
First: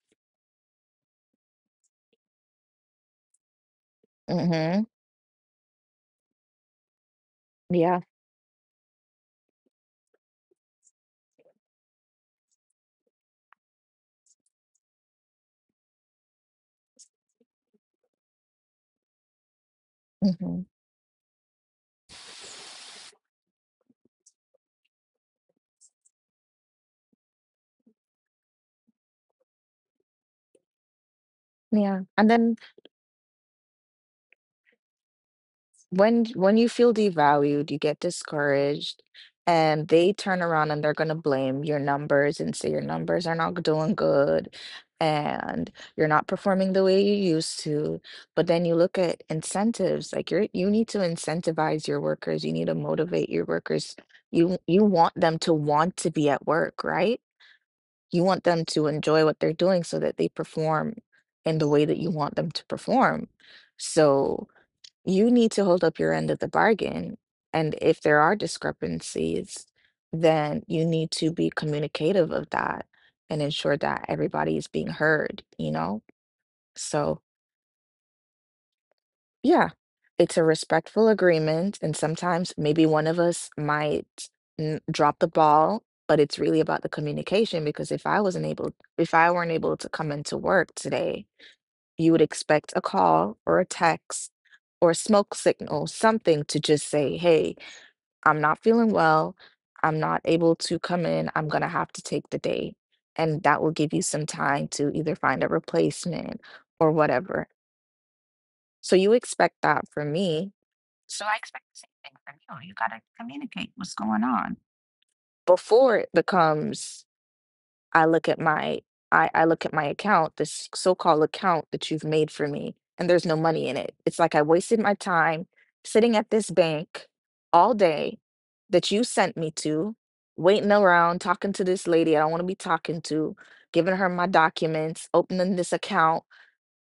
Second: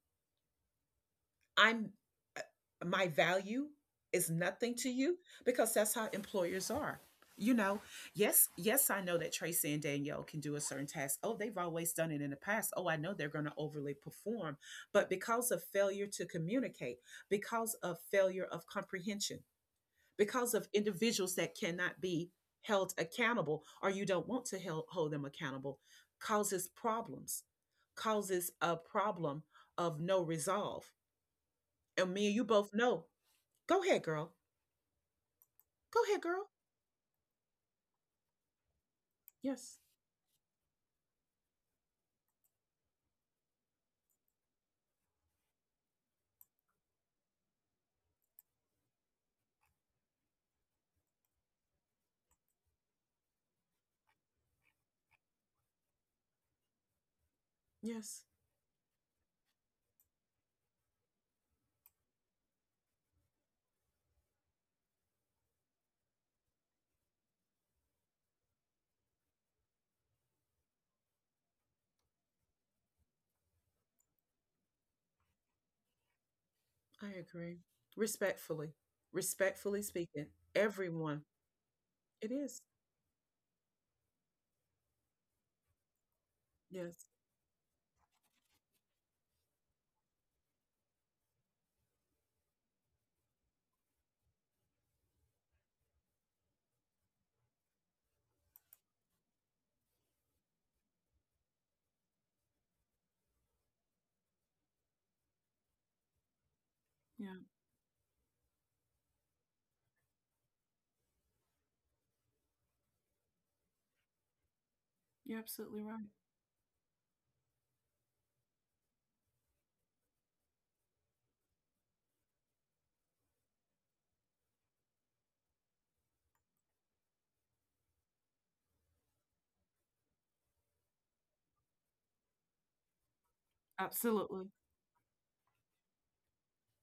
Speaker 1: I'm uh, my value is nothing
Speaker 2: mhm,
Speaker 1: to you because that's how employers are. You know,
Speaker 2: yeah,
Speaker 1: yes, I know that Tracy and Danielle can do a certain task. Oh, they've always done it in the past. Oh, I know they're going to overly perform. But because of failure to communicate, because of failure of comprehension, because
Speaker 2: mhm,
Speaker 1: of individuals that cannot be held accountable, or you don't want to hold them accountable, causes problems, causes a problem of no resolve,
Speaker 2: yeah.
Speaker 1: and me
Speaker 2: And
Speaker 1: and you
Speaker 2: then
Speaker 1: both know. Go ahead, girl. Go ahead, girl.
Speaker 2: when you feel devalued, you get discouraged,
Speaker 1: Yes.
Speaker 2: and they turn around and they're going to blame your numbers and say your numbers are not doing good and you're not performing the way you used to. But then you look at incentives, like you need to incentivize your workers, you need to motivate your workers. You want them to want to be at work, right? You
Speaker 1: Yes.
Speaker 2: want them to enjoy what they're doing so that they perform in the way that you want them to perform. So you need to hold up your end of the bargain, and if there are discrepancies, then you need to be communicative of that and ensure that everybody is being heard, you know?
Speaker 1: I
Speaker 2: So,
Speaker 1: agree. Respectfully.
Speaker 2: yeah,
Speaker 1: Respectfully speaking.
Speaker 2: it's a respectful
Speaker 1: Everyone.
Speaker 2: agreement, and
Speaker 1: It
Speaker 2: sometimes
Speaker 1: is.
Speaker 2: maybe one of us might n drop the ball, but it's really about the
Speaker 1: Yes.
Speaker 2: communication because if I weren't able to come into work today, you would expect a call or a text or a smoke signal, something to just say, "Hey, I'm not feeling well. I'm not able to come in. I'm going to have to take the day. And that will give you some time to either find a replacement or
Speaker 1: Yeah,
Speaker 2: whatever. So you expect that from me. So I expect the same thing from you. You got to communicate what's going on
Speaker 1: you're absolutely
Speaker 2: before
Speaker 1: right.
Speaker 2: it becomes I look at my I look at my account, this so-called account that you've made for me, and there's no money in it. It's like I wasted my time sitting at this bank all day that you sent me to, waiting around, talking to this lady I don't want to be talking to, giving her my
Speaker 1: Absolutely.
Speaker 2: documents, opening this account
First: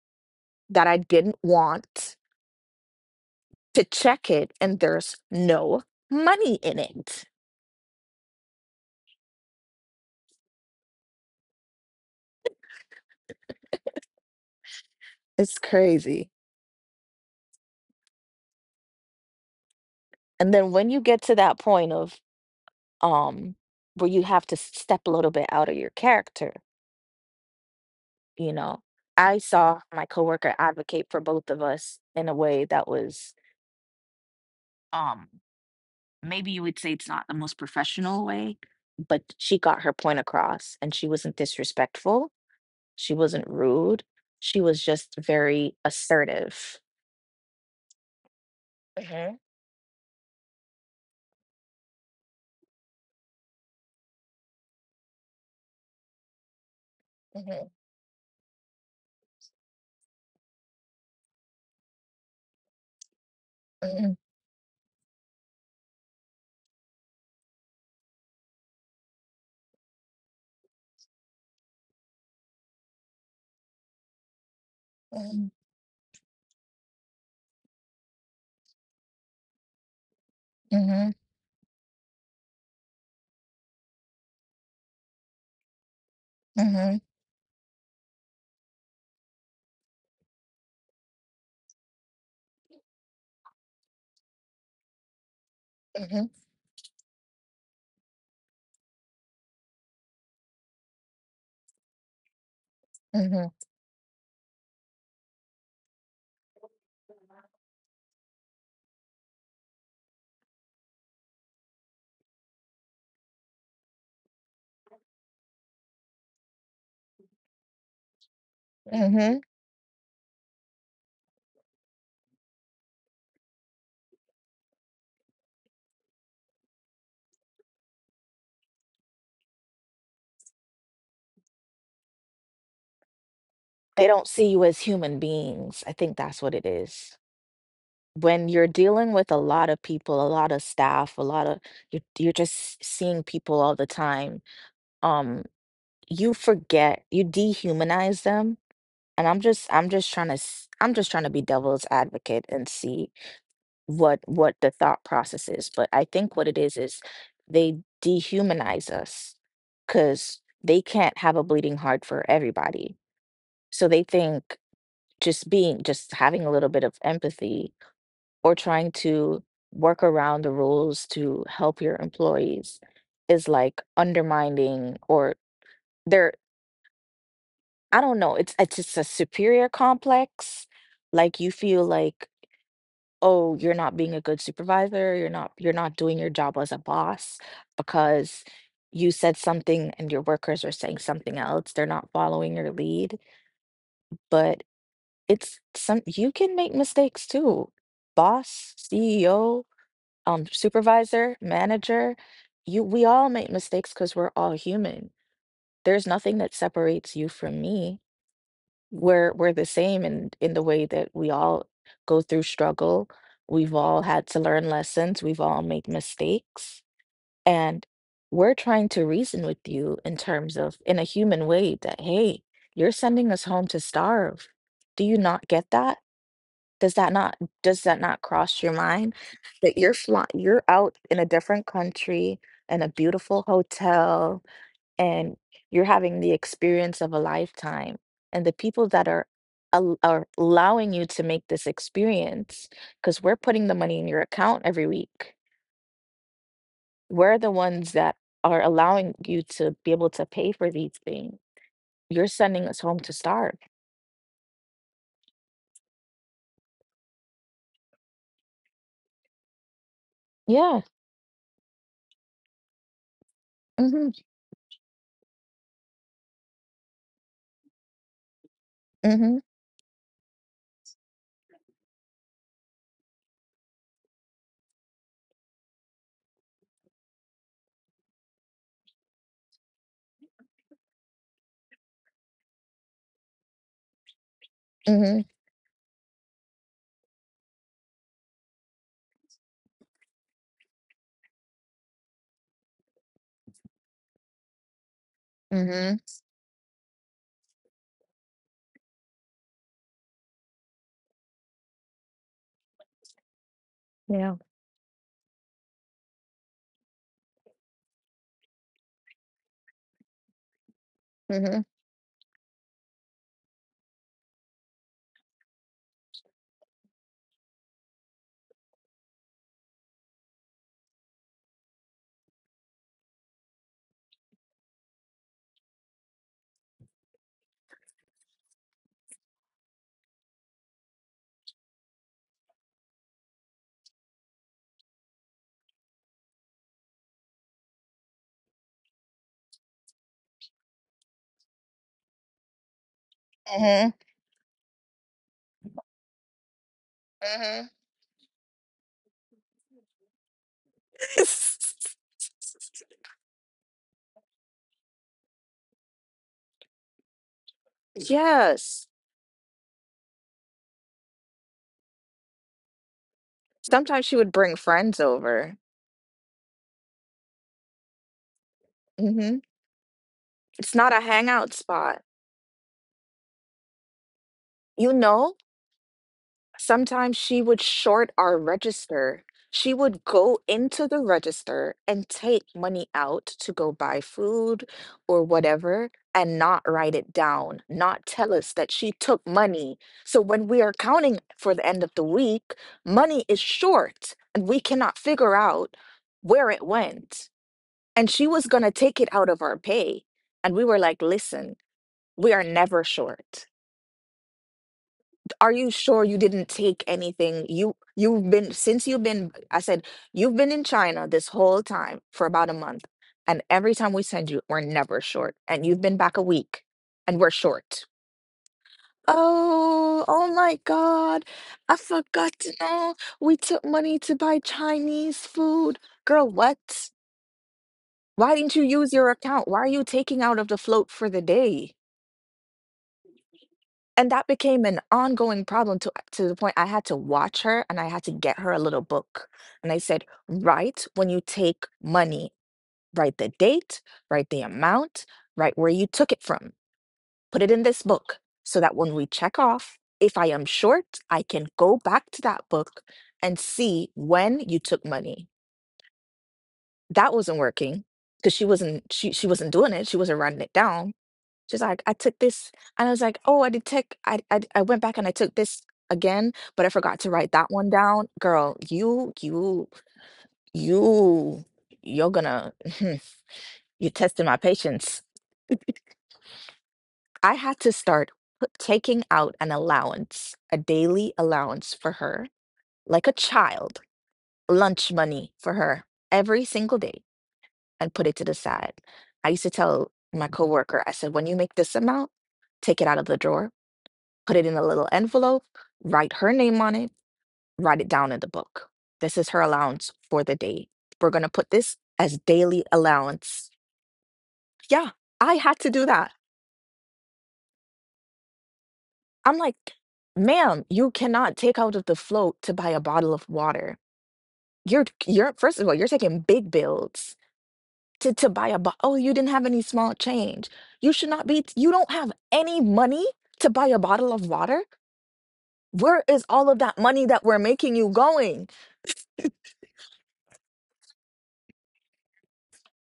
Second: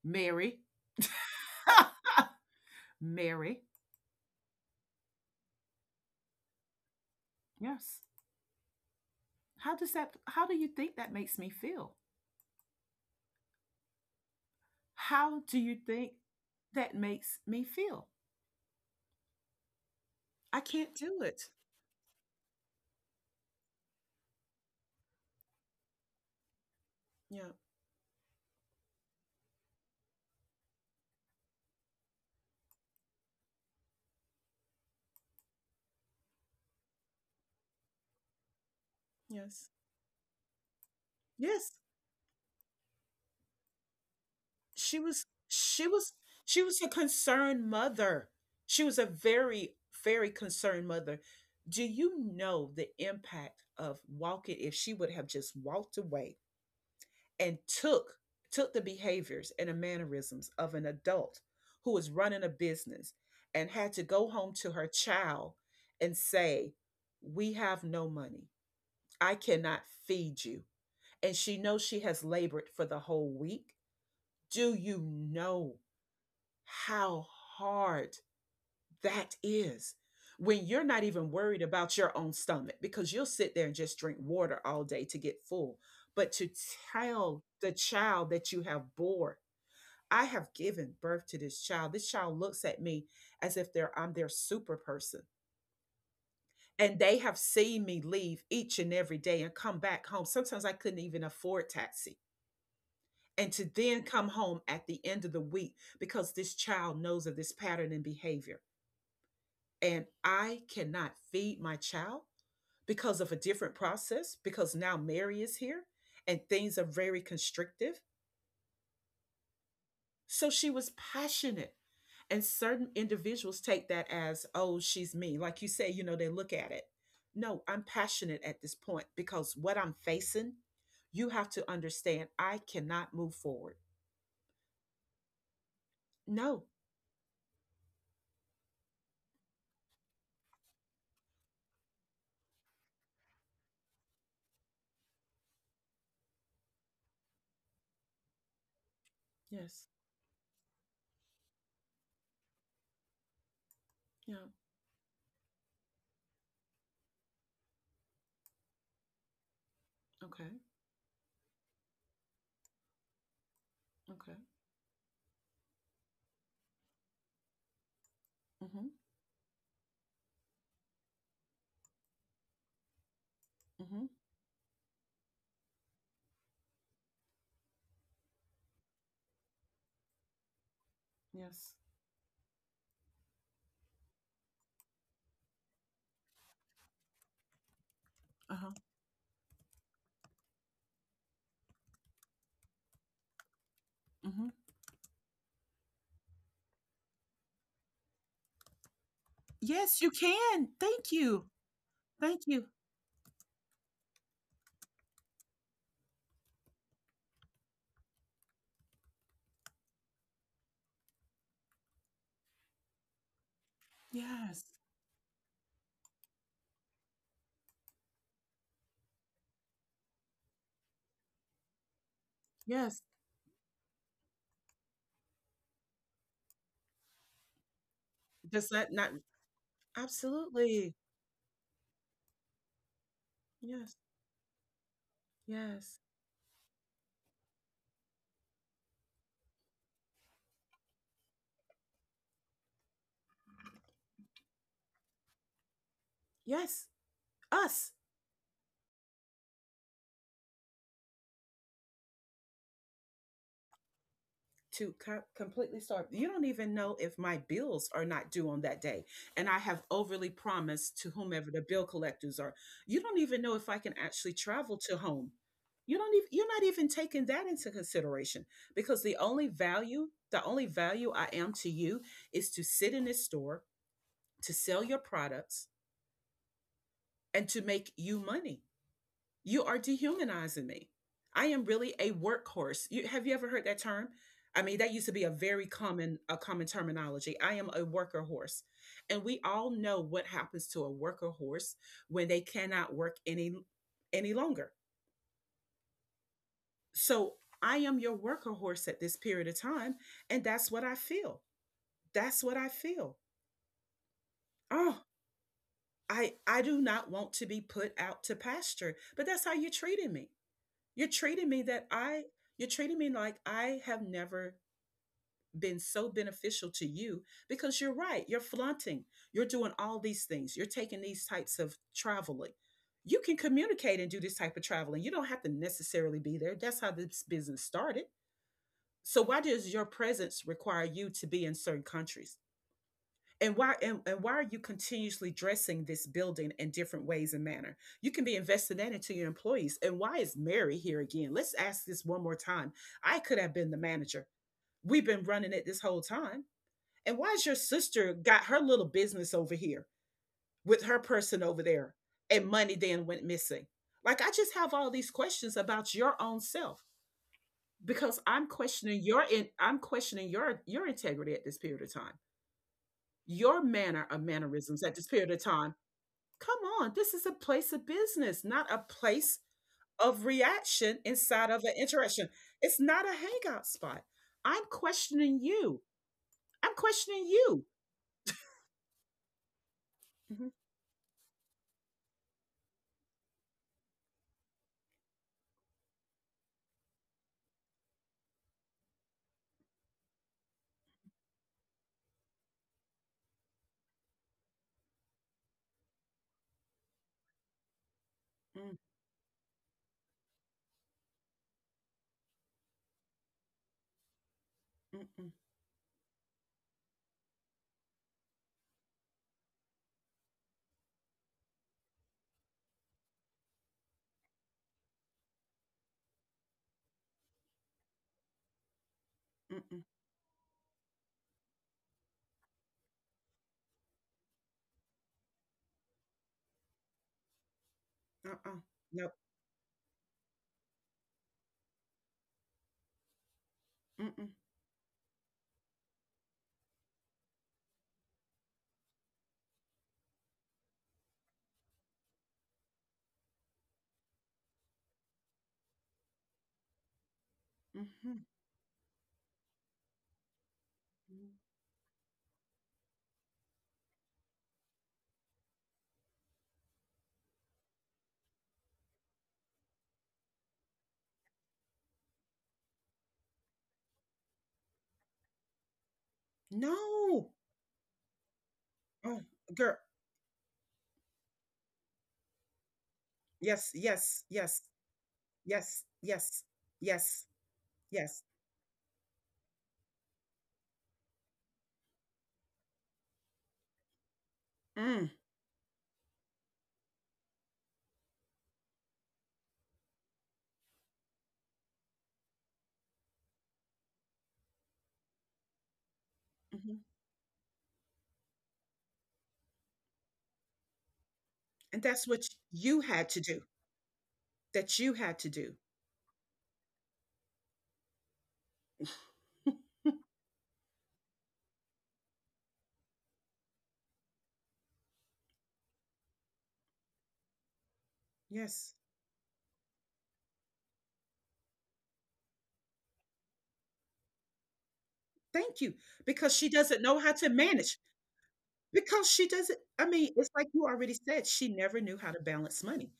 Speaker 1: Mary.
Speaker 2: that I didn't want
Speaker 1: Mary.
Speaker 2: to check it, and there's no money in it.
Speaker 1: Yes. How does that, how do you think that makes me feel? How do
Speaker 2: It's
Speaker 1: you think
Speaker 2: crazy.
Speaker 1: that makes me feel?
Speaker 2: And
Speaker 1: I
Speaker 2: then
Speaker 1: can't
Speaker 2: when you
Speaker 1: do
Speaker 2: get to
Speaker 1: it.
Speaker 2: that point of um, where you have to step a little bit out of your character,
Speaker 1: Yeah.
Speaker 2: you know. I saw my coworker advocate for both of us in a way that was um maybe you would say it's not the most professional way, but she
Speaker 1: Yes.
Speaker 2: got her point across and she wasn't
Speaker 1: Yes.
Speaker 2: disrespectful, she wasn't rude, she was
Speaker 1: she
Speaker 2: just
Speaker 1: was
Speaker 2: very
Speaker 1: she was she was
Speaker 2: assertive.
Speaker 1: a concerned mother. She was a
Speaker 2: hmm
Speaker 1: very very concerned mother. Do you know the impact of walking, if she would have just walked away and
Speaker 2: hmm
Speaker 1: took, took the behaviors and the mannerisms of an adult who was running a business and had to go
Speaker 2: hmm
Speaker 1: home to her child and say, we have no money, I cannot feed you, and she knows she has labored for the whole week. Do you know how hard that is when you're not
Speaker 2: hmm
Speaker 1: even worried about your own stomach because you'll sit there and just drink water all day to get full. But to
Speaker 2: hmm
Speaker 1: tell the child that you have bore, I have given birth to this child. This child looks at me as if they're I'm their super person.
Speaker 2: hmm
Speaker 1: And they have seen me leave each and every day and come back home. Sometimes I couldn't even afford taxi. And to
Speaker 2: hmm
Speaker 1: then come home at the end of the week because this child knows of this pattern in behavior and I cannot feed my child because of a different process, because now Mary is here and things are very constrictive.
Speaker 2: hmm
Speaker 1: So she was passionate. And certain individuals take that as, oh, she's me. Like you say, you know, they look at it. No, I'm passionate at this point because what I'm facing, you have to understand I cannot move forward.
Speaker 2: They don't see you as human beings. I think
Speaker 1: No.
Speaker 2: that's what it is. When you're dealing with a lot of people, a lot of staff, a lot of you're just seeing people all the time. Um, you forget, you dehumanize them. And I'm
Speaker 1: Yes.
Speaker 2: just, I'm just trying to, I'm just trying to be devil's advocate and see
Speaker 1: Yeah.
Speaker 2: what the thought process is. But I think what it is they dehumanize us
Speaker 1: Okay.
Speaker 2: because they can't have a bleeding heart for everybody. So they
Speaker 1: Okay.
Speaker 2: think just being, just having a little bit of empathy
Speaker 1: Mm
Speaker 2: or
Speaker 1: hmm.
Speaker 2: trying to work around the rules to help your employees is
Speaker 1: Mm hmm.
Speaker 2: like undermining or they're I don't know, it's just a superior complex.
Speaker 1: Yes.
Speaker 2: Like you feel like, oh, you're not being a good supervisor, you're not doing your job as a boss
Speaker 1: Uh huh.
Speaker 2: because you said something and your workers are saying something else. They're not following your lead.
Speaker 1: Mm hmm.
Speaker 2: But it's some you can make mistakes too. Boss, CEO,
Speaker 1: Yes, you can. Thank you.
Speaker 2: supervisor,
Speaker 1: Thank
Speaker 2: manager,
Speaker 1: you.
Speaker 2: you we all make mistakes because we're all human. There's nothing that separates you from me. We're the same in the way that we all go through struggle. We've all had
Speaker 1: Yes.
Speaker 2: to learn lessons. We've all made mistakes. And we're trying to reason with you in terms of in a human way that, hey,
Speaker 1: Yes.
Speaker 2: you're sending us home to starve. Do you not get that? Does that not
Speaker 1: Does that
Speaker 2: cross your
Speaker 1: not
Speaker 2: mind that
Speaker 1: absolutely.
Speaker 2: you're out in a different country, in a beautiful
Speaker 1: Yes.
Speaker 2: hotel, and
Speaker 1: Yes.
Speaker 2: you're having the experience of a lifetime, and the people that are al are allowing you to make this experience because 'cause we're putting the money in your account every week,
Speaker 1: Yes.
Speaker 2: we're the
Speaker 1: Us
Speaker 2: ones that are allowing you to be able to pay for these things. You're sending us home to starve.
Speaker 1: to co- completely start. You don't even know if my bills are not due on that day. And I have overly promised to
Speaker 2: Yeah.
Speaker 1: whomever the bill collectors are. You don't even know if I can actually
Speaker 2: mm
Speaker 1: travel to home. You're not even taking that into consideration because
Speaker 2: Mhm.
Speaker 1: the only value I am to you is to sit in this store, to sell your products, and to make you money. You are dehumanizing me. I am really a workhorse. You, have you ever heard that term? I mean, that used to be a
Speaker 2: Mhm.
Speaker 1: very common a common terminology. I am a worker horse. And we all know what happens to a worker horse when they cannot work any longer.
Speaker 2: Mhm. Mhm.
Speaker 1: So I am your worker horse at this period of time, and that's what I feel. That's what I feel.
Speaker 2: Yeah.
Speaker 1: Oh, I do not want to be put out to pasture, but that's how you're treating me. You're treating me that
Speaker 2: Mhm.
Speaker 1: I You're treating me like I have never been so beneficial to you because you're right. You're flaunting. You're doing all these things. You're taking these types of traveling. You can communicate and do this type of traveling. You don't have to necessarily be there. That's how this business started. So why does your presence require you to be in certain countries? And why are you continuously dressing this building in different ways and manner? You can be investing that into your employees. And why is Mary here again? Let's ask this one more time. I could have been the
Speaker 2: Mhm.
Speaker 1: manager. We've been running it this whole time. And why is your
Speaker 2: Mhm.
Speaker 1: sister got her little business over here with her person over there, and money then went missing? Like, I just have all these questions about your own self, because I'm questioning
Speaker 2: Yes.
Speaker 1: your in, I'm questioning your integrity at this period of time, your manner of
Speaker 2: Sometimes she would
Speaker 1: mannerisms
Speaker 2: bring
Speaker 1: at this period
Speaker 2: friends
Speaker 1: of time.
Speaker 2: over.
Speaker 1: Come on, this is a place of business, not a place
Speaker 2: Mhm.
Speaker 1: of reaction
Speaker 2: It's not a
Speaker 1: inside of an
Speaker 2: hangout
Speaker 1: interaction.
Speaker 2: spot.
Speaker 1: It's not a hangout spot. I'm
Speaker 2: You
Speaker 1: questioning
Speaker 2: know,
Speaker 1: you. I'm questioning
Speaker 2: sometimes
Speaker 1: you.
Speaker 2: she would short our register. She would
Speaker 1: Mhm,
Speaker 2: go into the register and take money out to go buy food or whatever and not write it down, not tell us that she took money. So when we are counting for the end of the week, money is short and we cannot figure out where it went. And she was
Speaker 1: mm,
Speaker 2: going to take it out of our pay. And we were like, listen, we are never short.
Speaker 1: mm, mm,
Speaker 2: Are you sure you didn't take anything? You you've been since you've been I said you've been in China this whole time for about a month and every time we send you we're never short and you've been back a week and we're short.
Speaker 1: mm, mm.
Speaker 2: Oh, oh my God. I forgot to know we took money to buy Chinese food. Girl, what? Why
Speaker 1: Uh-uh.
Speaker 2: didn't you
Speaker 1: Nope.
Speaker 2: use your account? Why are you taking out of the float for the day?
Speaker 1: Mm-mm.
Speaker 2: And that became an ongoing problem to the point I had to watch her and I had to get her a little book. And I said, "Write when you take money. Write the date, write the amount, write where you took it from. Put it in this
Speaker 1: Mm-hmm.
Speaker 2: book so that when we check off, if I am short, I can go back to that book and see when you took money." That wasn't working because she wasn't doing it. She wasn't writing it down. She's like, "I took this," and I was like, "Oh, I did take I went back and I took this again, but I forgot
Speaker 1: No.
Speaker 2: to write that one down." Girl,
Speaker 1: Oh, girl.
Speaker 2: you you're gonna
Speaker 1: Yes,
Speaker 2: you're
Speaker 1: yes,
Speaker 2: testing my
Speaker 1: yes,
Speaker 2: patience.
Speaker 1: yes, yes, yes,
Speaker 2: I had to
Speaker 1: yes.
Speaker 2: start taking out an allowance, a daily allowance for her, like a child,
Speaker 1: Mm.
Speaker 2: lunch money for her every single day, and put it to the side. I used to tell my coworker, I said, "When you make this amount, take it out of the drawer, put it in a little envelope, write her
Speaker 1: Hmm.
Speaker 2: name on it, write it down in the book. This is her allowance for the day. We're going to
Speaker 1: And
Speaker 2: put
Speaker 1: that's
Speaker 2: this
Speaker 1: what
Speaker 2: as
Speaker 1: you
Speaker 2: daily
Speaker 1: had to do,
Speaker 2: allowance."
Speaker 1: that you had to
Speaker 2: Yeah,
Speaker 1: do.
Speaker 2: I had to do that. I'm like, ma'am, you cannot take out of the float to buy a bottle of water. You're first of all, you're taking big bills to buy
Speaker 1: Yes.
Speaker 2: a bottle. Oh, you didn't have any small change. You should not be, you don't have any money to buy a bottle of water.
Speaker 1: Thank you,
Speaker 2: Where
Speaker 1: because
Speaker 2: is
Speaker 1: she
Speaker 2: all of
Speaker 1: doesn't
Speaker 2: that
Speaker 1: know how
Speaker 2: money
Speaker 1: to
Speaker 2: that we're
Speaker 1: manage.
Speaker 2: making you going?
Speaker 1: Because she doesn't I mean, it's like you already said, she never knew how to balance money.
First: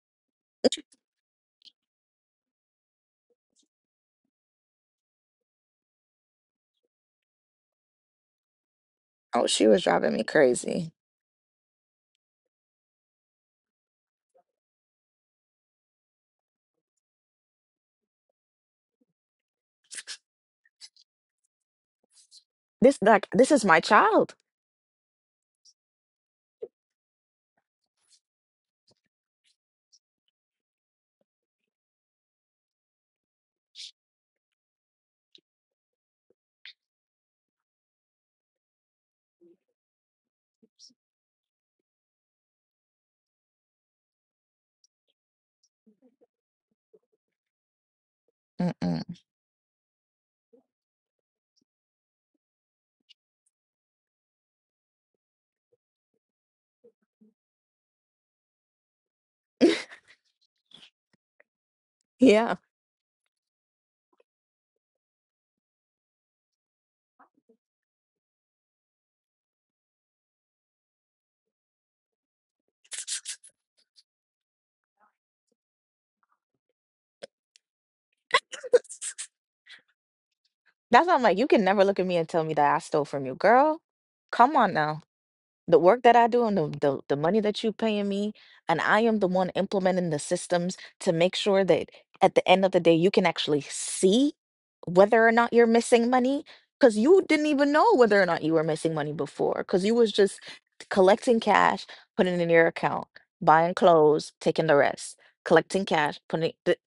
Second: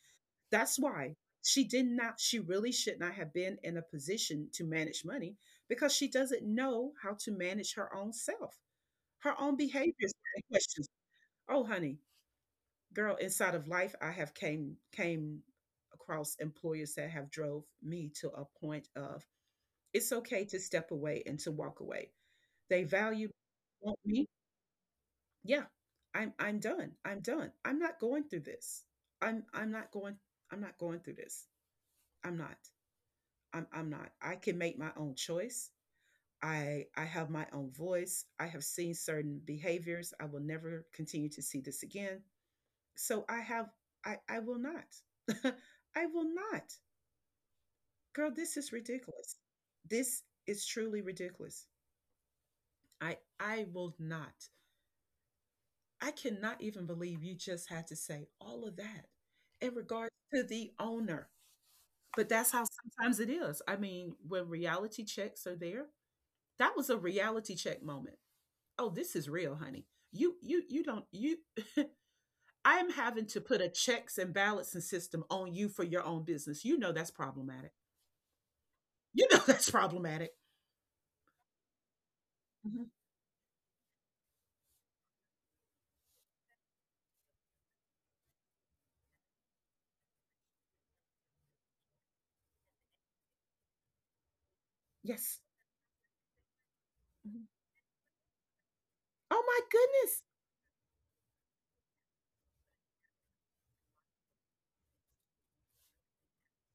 Speaker 1: That's why she really should not have been in a position to manage money, because she doesn't know how to manage her own self. Her
Speaker 2: Oh,
Speaker 1: own
Speaker 2: she was driving
Speaker 1: behaviors
Speaker 2: me
Speaker 1: and
Speaker 2: crazy.
Speaker 1: questions. Oh, honey, girl, inside of life, I have came across employers that have drove me to a point of it's okay to step away and to walk away. They
Speaker 2: This like
Speaker 1: value
Speaker 2: this is my
Speaker 1: want me,
Speaker 2: child.
Speaker 1: yeah. I'm done. I'm done. I'm not going through this. I'm not going. I'm not going through this. I'm not. I'm not. I can make my own choice. I have my own voice. I have seen certain behaviors. I will never continue to see this again. So I have, I will not. I will not. Girl, this is
Speaker 2: Mm-mm.
Speaker 1: ridiculous. This is truly ridiculous. I will not. I cannot even believe you just had to say all of that in regards to the owner. But
Speaker 2: Yeah,
Speaker 1: that's how sometimes it is. I mean, when reality checks are there, that was a reality check moment. Oh, this is real, honey. You don't you I'm having to put a checks and balancing system on you for your own business. You know that's problematic. You know that's problematic.
Speaker 2: that's why I'm like, you can never look at me and tell me that I
Speaker 1: Mhm.
Speaker 2: stole from you, girl. Come on now. The work that I do and the money that you paying me, and I am the one implementing the systems to make sure that at the end of the day you can actually see whether or
Speaker 1: Yes.
Speaker 2: not you're missing money because you didn't
Speaker 1: Mhm.
Speaker 2: even know whether or not you were missing money
Speaker 1: Oh
Speaker 2: before
Speaker 1: my
Speaker 2: because you was
Speaker 1: goodness.
Speaker 2: just collecting cash, putting it in your account, buying clothes, taking the rest, collecting cash,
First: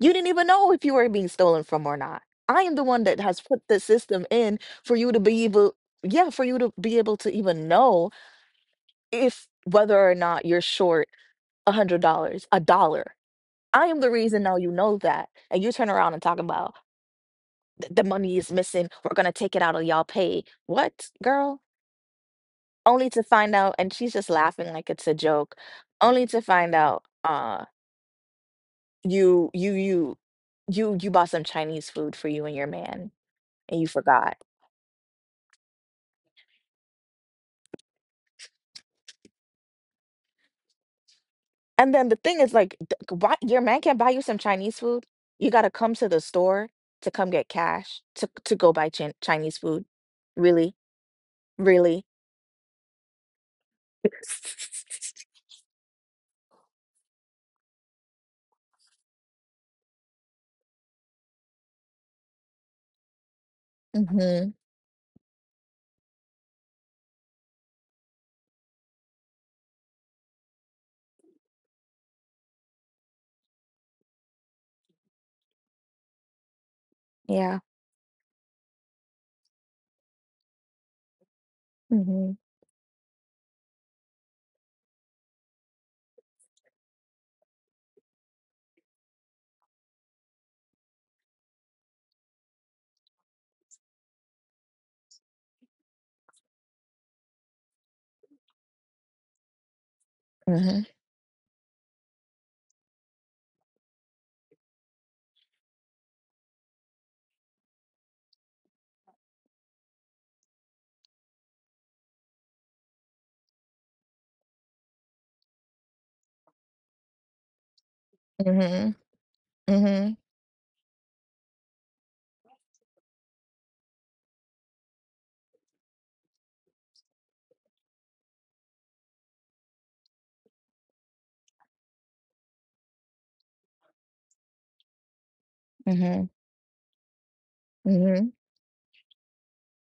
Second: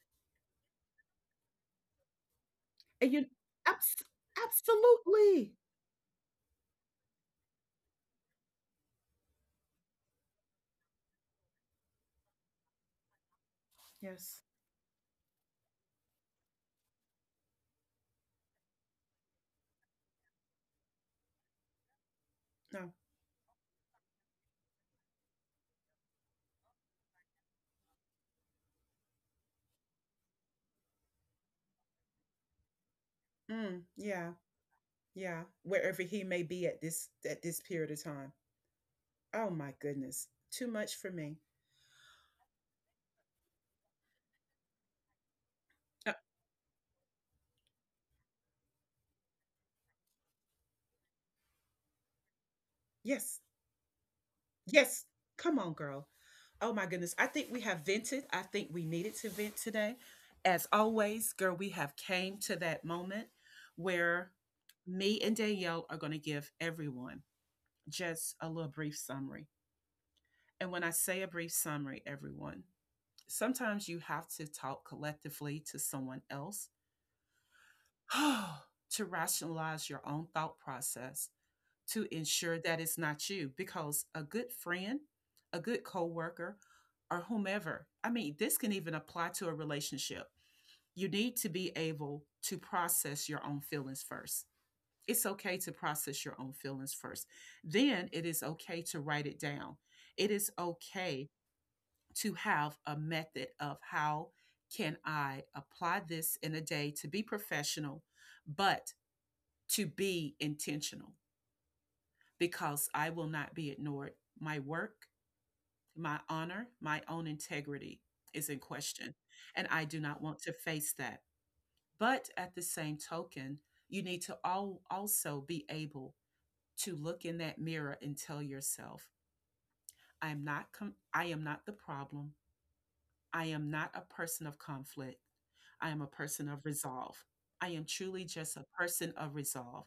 Speaker 2: you didn't even know if you were being stolen from or not. I am the one
Speaker 1: And
Speaker 2: that
Speaker 1: you
Speaker 2: has put the
Speaker 1: abs-
Speaker 2: system in for you to be
Speaker 1: absolutely.
Speaker 2: able, yeah, for you to be able to even know if whether or not you're short $100, a dollar. I am the
Speaker 1: Yes.
Speaker 2: reason now you know that. And you turn around and talk about, the money is missing. We're gonna take it out of y'all pay. What, girl?
Speaker 1: No.
Speaker 2: Only to find out, and she's just laughing like it's a joke. Only to find out, you you you you bought some Chinese food for you and your man and you
Speaker 1: Mm,
Speaker 2: forgot.
Speaker 1: yeah. Yeah, wherever he may be at this period of time. Oh my goodness, too much for me.
Speaker 2: And then the thing is, like, why your man can't buy you some Chinese food? You gotta come to
Speaker 1: Uh,
Speaker 2: the store to come get cash to go buy Chinese food. Really, really.
Speaker 1: yes, yes. Come on, girl. Oh my goodness. I think we have vented. I think we needed to vent today. As always, girl, we have came to that moment where
Speaker 2: hmm
Speaker 1: me and Danielle are going to give everyone just a little brief summary. And when I say a brief summary, everyone, sometimes you have to talk collectively to someone else
Speaker 2: Yeah.
Speaker 1: to rationalize your own thought process, to
Speaker 2: hmm
Speaker 1: ensure that it's not you, because a good friend, a good coworker, or whomever, I mean, this can even apply to a relationship. You need to be able to process your own feelings first. It's okay to process your own feelings first. Then it is okay to write it down. It is
Speaker 2: hmm
Speaker 1: okay to have a method of how can I apply this in a day to be professional, but to be intentional, because I will not be ignored. My work, my honor, my own integrity is in
Speaker 2: hmm
Speaker 1: question, and I do
Speaker 2: hmm
Speaker 1: not want to face that. But at the same token, you need to all also be able to look in that mirror and tell yourself, I am not the problem. I am not a person of conflict. I am a
Speaker 2: hmm
Speaker 1: person of resolve. I am truly
Speaker 2: hmm
Speaker 1: just a person of resolve.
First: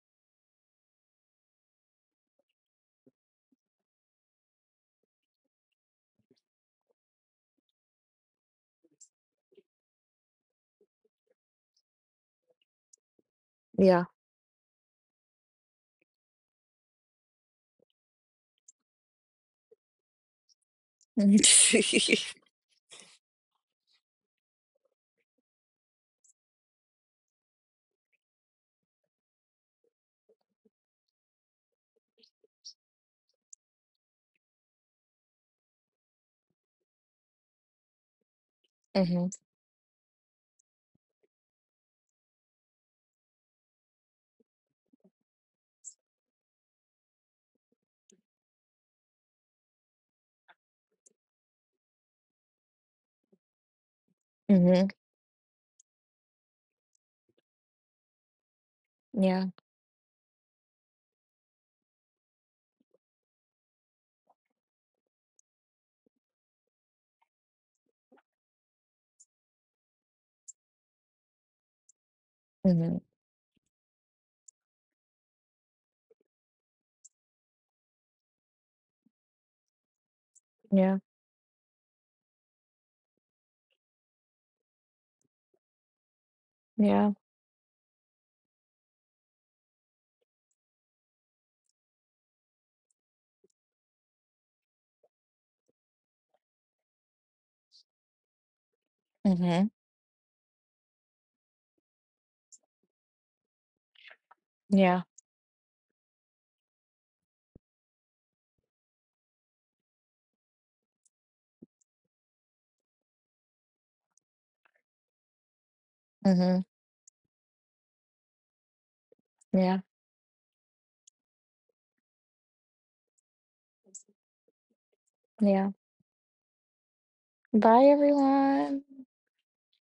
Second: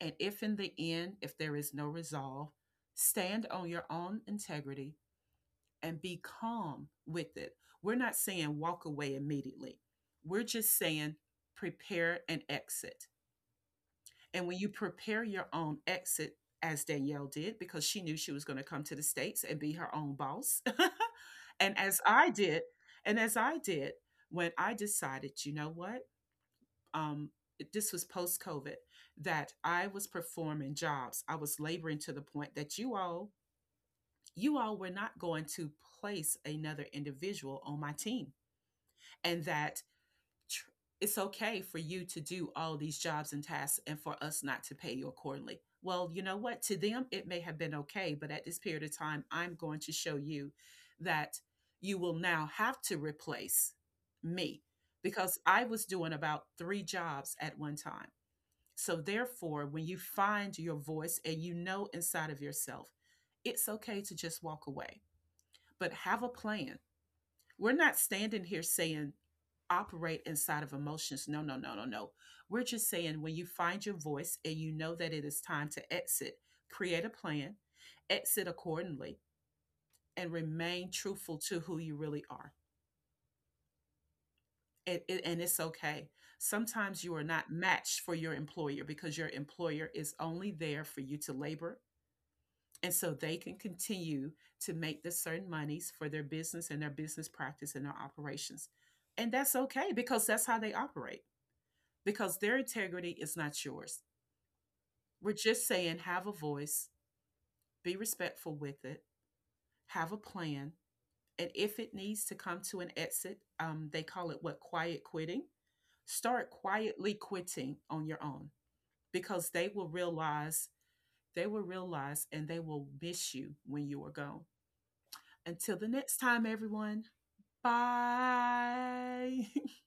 Speaker 1: And if in the end, if there is no resolve, stand on your own integrity and be calm with it. We're not saying walk away immediately, we're just saying prepare an exit.
Speaker 2: Yeah.
Speaker 1: And when you prepare your own exit, as Danielle did, because she knew she was going to come to the States and be her own boss.
Speaker 2: hmm
Speaker 1: And as I did, and as I did, when I decided, you know what? um, this was post COVID, that I was performing jobs. I was laboring to the point that you all were not going to place another individual on my team,
Speaker 2: hmm
Speaker 1: and tr- it's okay for you to do all these jobs and tasks, and for us not to pay you accordingly. Well, you know what? To them, it may have been okay, but at this period of time, I'm going to show you that you will now have to replace me,
Speaker 2: hmm
Speaker 1: because I was doing about three jobs at one time. So,
Speaker 2: Yeah.
Speaker 1: therefore, when you find your voice and you know inside of yourself, it's okay to just walk away, but have a plan. We're not standing here saying operate inside of emotions. No, no, no, no, no. We're just
Speaker 2: hmm
Speaker 1: saying when you find your voice and you know that it is time to exit, create a plan, exit accordingly, and remain
Speaker 2: Yeah.
Speaker 1: truthful to who you really are. And it's okay. Sometimes
Speaker 2: Yeah.
Speaker 1: you are not matched for your employer because your employer is only there for you to labor, and so they can continue to make the certain monies for their business and their business practice and their operations, and that's
Speaker 2: hmm
Speaker 1: okay because that's how they operate, because their integrity is not yours.
Speaker 2: Yeah.
Speaker 1: We're just saying have a voice, be respectful with it, have a plan, and if it needs to come to an exit, they call it what, quiet quitting. Start
Speaker 2: hmm
Speaker 1: quietly quitting on your own, because they
Speaker 2: Yeah.
Speaker 1: will realize, they will realize, and they will miss you when you are gone.
Speaker 2: Yeah.
Speaker 1: Until the next time, everyone.
Speaker 2: Bye, everyone.
Speaker 1: Bye.